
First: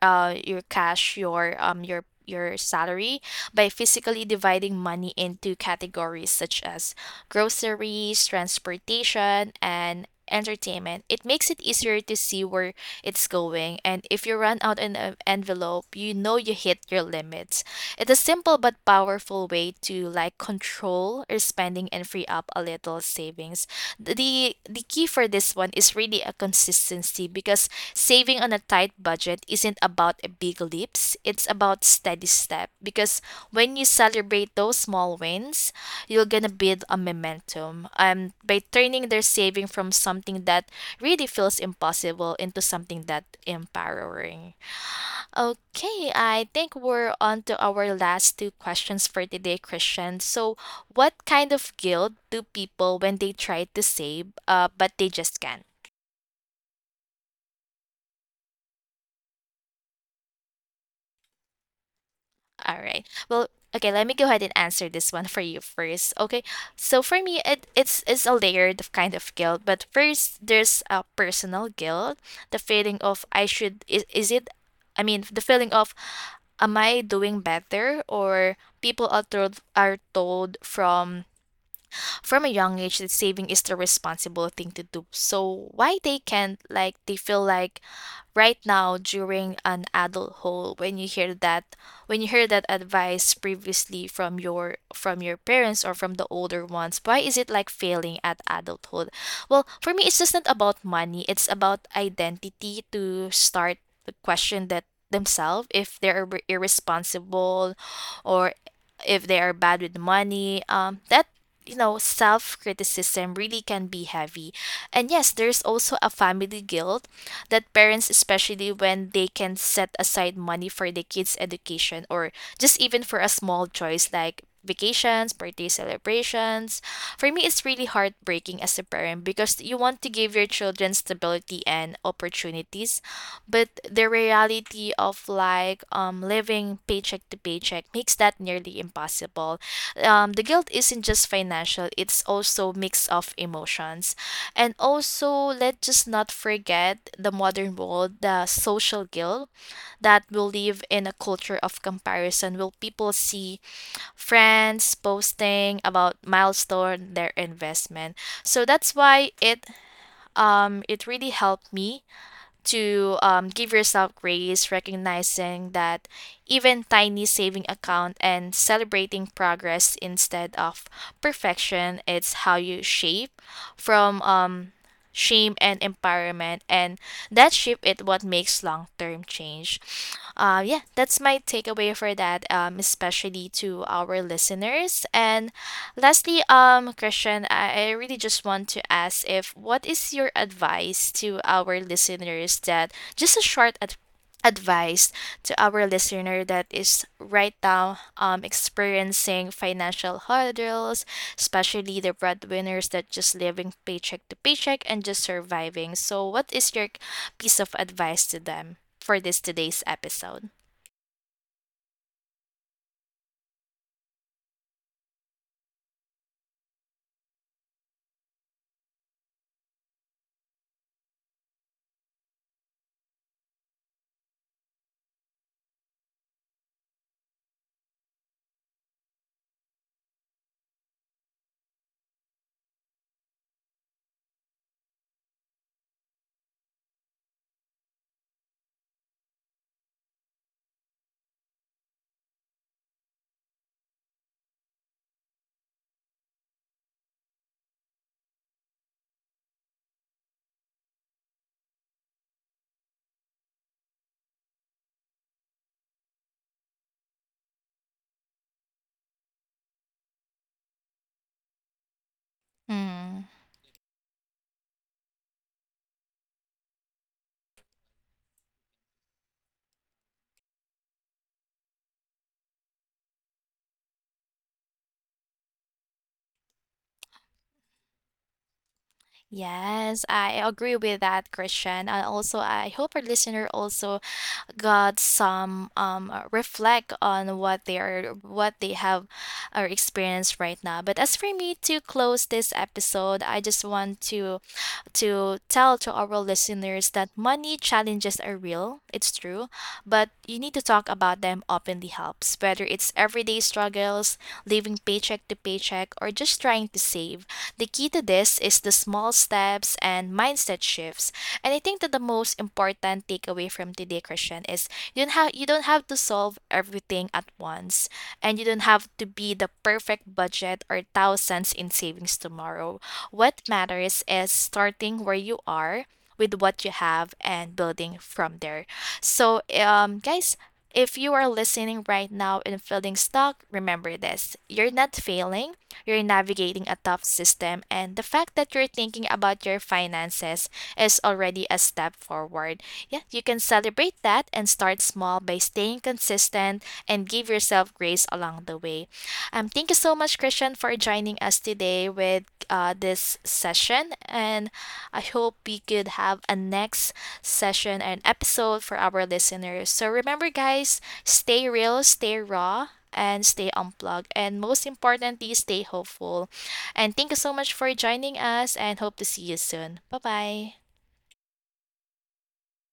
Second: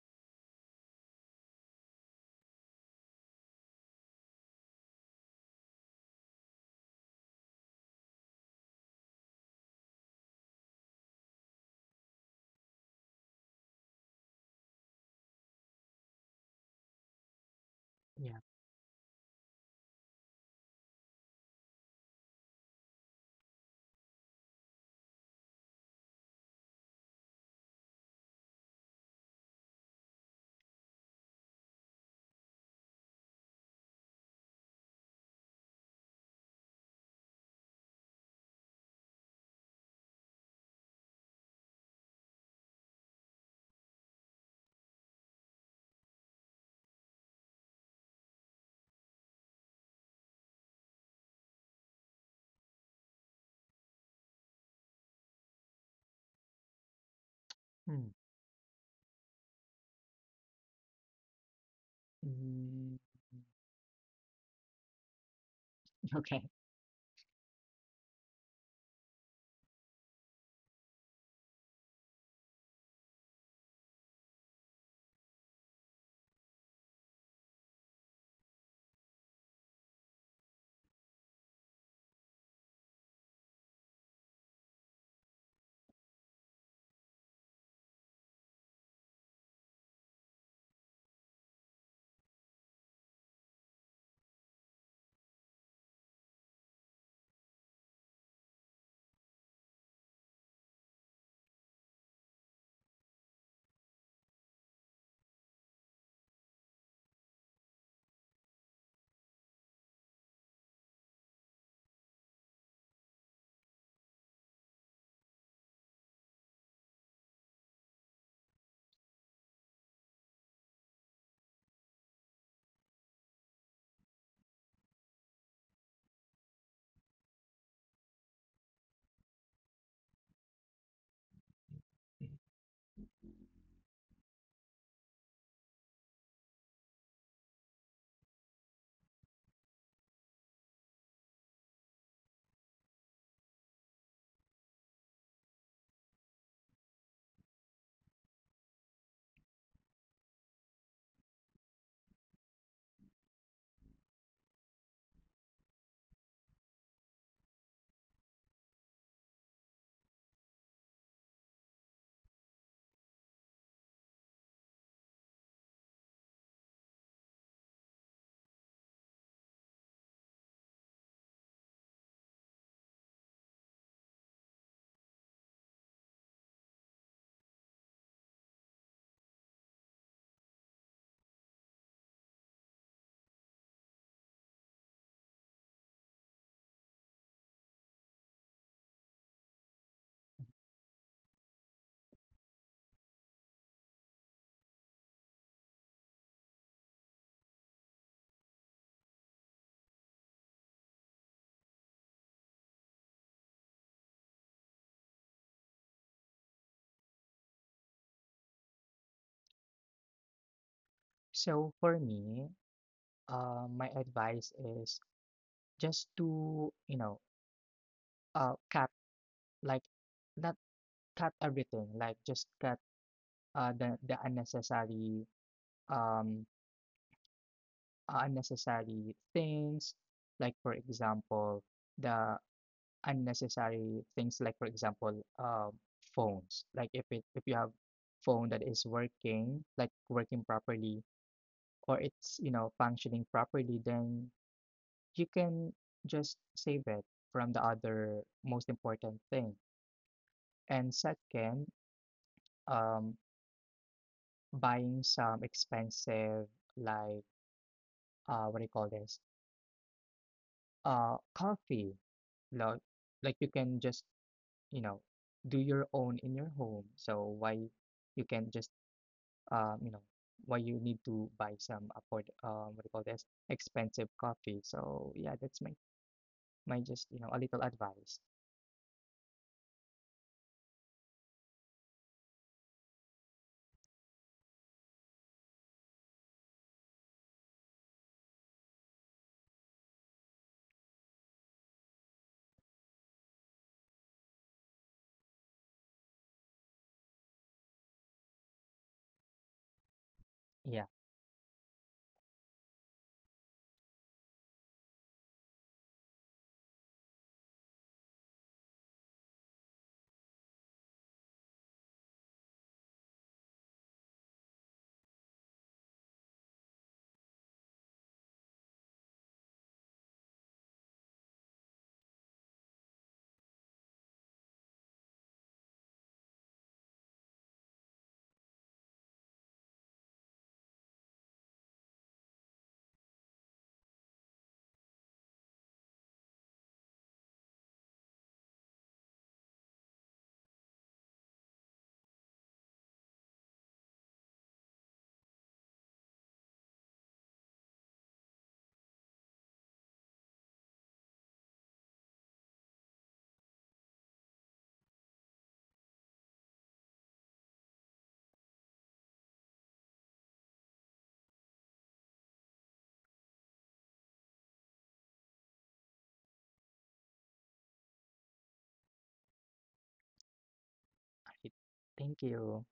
[SPEAKER 1] uh, your cash, your um your your salary by physically dividing money into categories such as groceries, transportation, and entertainment. It makes it easier to see where it's going, and if you run out an en- envelope, you know you hit your limits. It's a
[SPEAKER 2] Yeah.
[SPEAKER 1] simple but powerful way to like control your spending and free up a little savings. The the key for this one is really a consistency, because saving on a tight budget isn't about a big leaps, it's about steady step, because when you celebrate those small wins, you're going to build a momentum. Um by turning their saving from something that really feels impossible into something that empowering. Okay, I think we're on to our last two questions for today, Christian. So, what kind of guilt do people when they try to save uh but they just can't?
[SPEAKER 2] Hmm.
[SPEAKER 1] All
[SPEAKER 2] Mm.
[SPEAKER 1] right. Well, okay, let me go ahead and answer this one for you first.
[SPEAKER 2] Okay.
[SPEAKER 1] Okay. So for me it it's it's a layered of kind of guilt, but first there's a personal guilt, the feeling of I should is, is it I mean, the feeling of am I doing better or people are told are told from from a young age that saving is the responsible thing to do. So why they can't, like they feel like right now during an adulthood when you hear that when you hear that advice previously from your from your parents or from the older ones, why is it like failing at adulthood? Well, for me, it's just not about money, it's about identity, to start the question that themselves if they're ir- irresponsible or if they are bad with money, um that you know self criticism really can be heavy. And yes, there's also a family guilt, that parents, especially when they can set aside money for the kids' education or just even for a small choice like vacations, birthday celebrations. For me, it's really heartbreaking as a parent because you want to give your children stability and opportunities, but the reality of like um living paycheck to paycheck makes that nearly impossible. Um, the guilt isn't just financial; it's also mix of emotions. And also, let's just not forget the modern world, the social guilt that will live in a culture of comparison. Will people see friends posting about milestone their investment? So that's why it um it really helped me to um, give yourself grace, recognizing that even tiny saving account and celebrating progress instead of perfection, it's how you shape from um, shame and empowerment, and that shape it what makes long term change. Uh, yeah, that's my takeaway for that, um, especially to our listeners. And lastly, um, Christian, I, I really just want to ask if what is your advice to our listeners that just a short ad- advice to our listener that is right now um, experiencing financial hurdles, especially the breadwinners that just living paycheck to paycheck and just surviving. So, what is your piece of advice to them for this today's episode?
[SPEAKER 2] So for me, uh, my advice is just to, you know, uh, cut, like not cut everything, like just cut uh the the unnecessary, um, unnecessary things, like for example the unnecessary things, like for example, um, phones. Like if it if you have phone that is working, like working properly, or it's you know functioning properly, then you can just save it from the other most important thing. And second, um, buying some expensive, like, uh, what do you call this, uh, coffee, like
[SPEAKER 1] Hmm.
[SPEAKER 2] like you can just, you know, do your own in your home. So why you can just, um, you know, why you need to buy some afford, um, what do you call this, expensive coffee. So yeah, that's my, my, just you know, a little advice.
[SPEAKER 1] Yes, I agree with that, Christian. And also, I hope our listener also got some um uh, reflect on what they are, what they have or experienced right now. But as for me to close this episode, I just want to to tell to our listeners that money challenges are real, it's true, but you need to
[SPEAKER 2] Yeah.
[SPEAKER 1] talk about them openly helps, whether it's everyday struggles, living paycheck to paycheck, or just trying to save. The key to this is the small steps and mindset shifts. And I think that the most important takeaway from today, Christian, is you don't have you don't have to solve everything at once, and you don't have to be the perfect budget or thousands in savings tomorrow. What matters is starting where you are with what you have and building from there. So, um, guys, if you are listening right now and feeling stuck, remember this: you're not failing, you're navigating a tough system, and the fact that you're thinking about your finances is already a step forward. Yeah, you can celebrate that and start small by staying consistent and give yourself grace along the way. Um, thank you so much, Christian, for joining us today with uh, this session. And I hope we could have a next session and episode for our listeners. So remember, guys, stay real, stay raw, and stay unplugged. And most importantly, stay hopeful. And thank you so much for joining us and hope to see you soon. Bye bye.
[SPEAKER 2] Right. Thank you.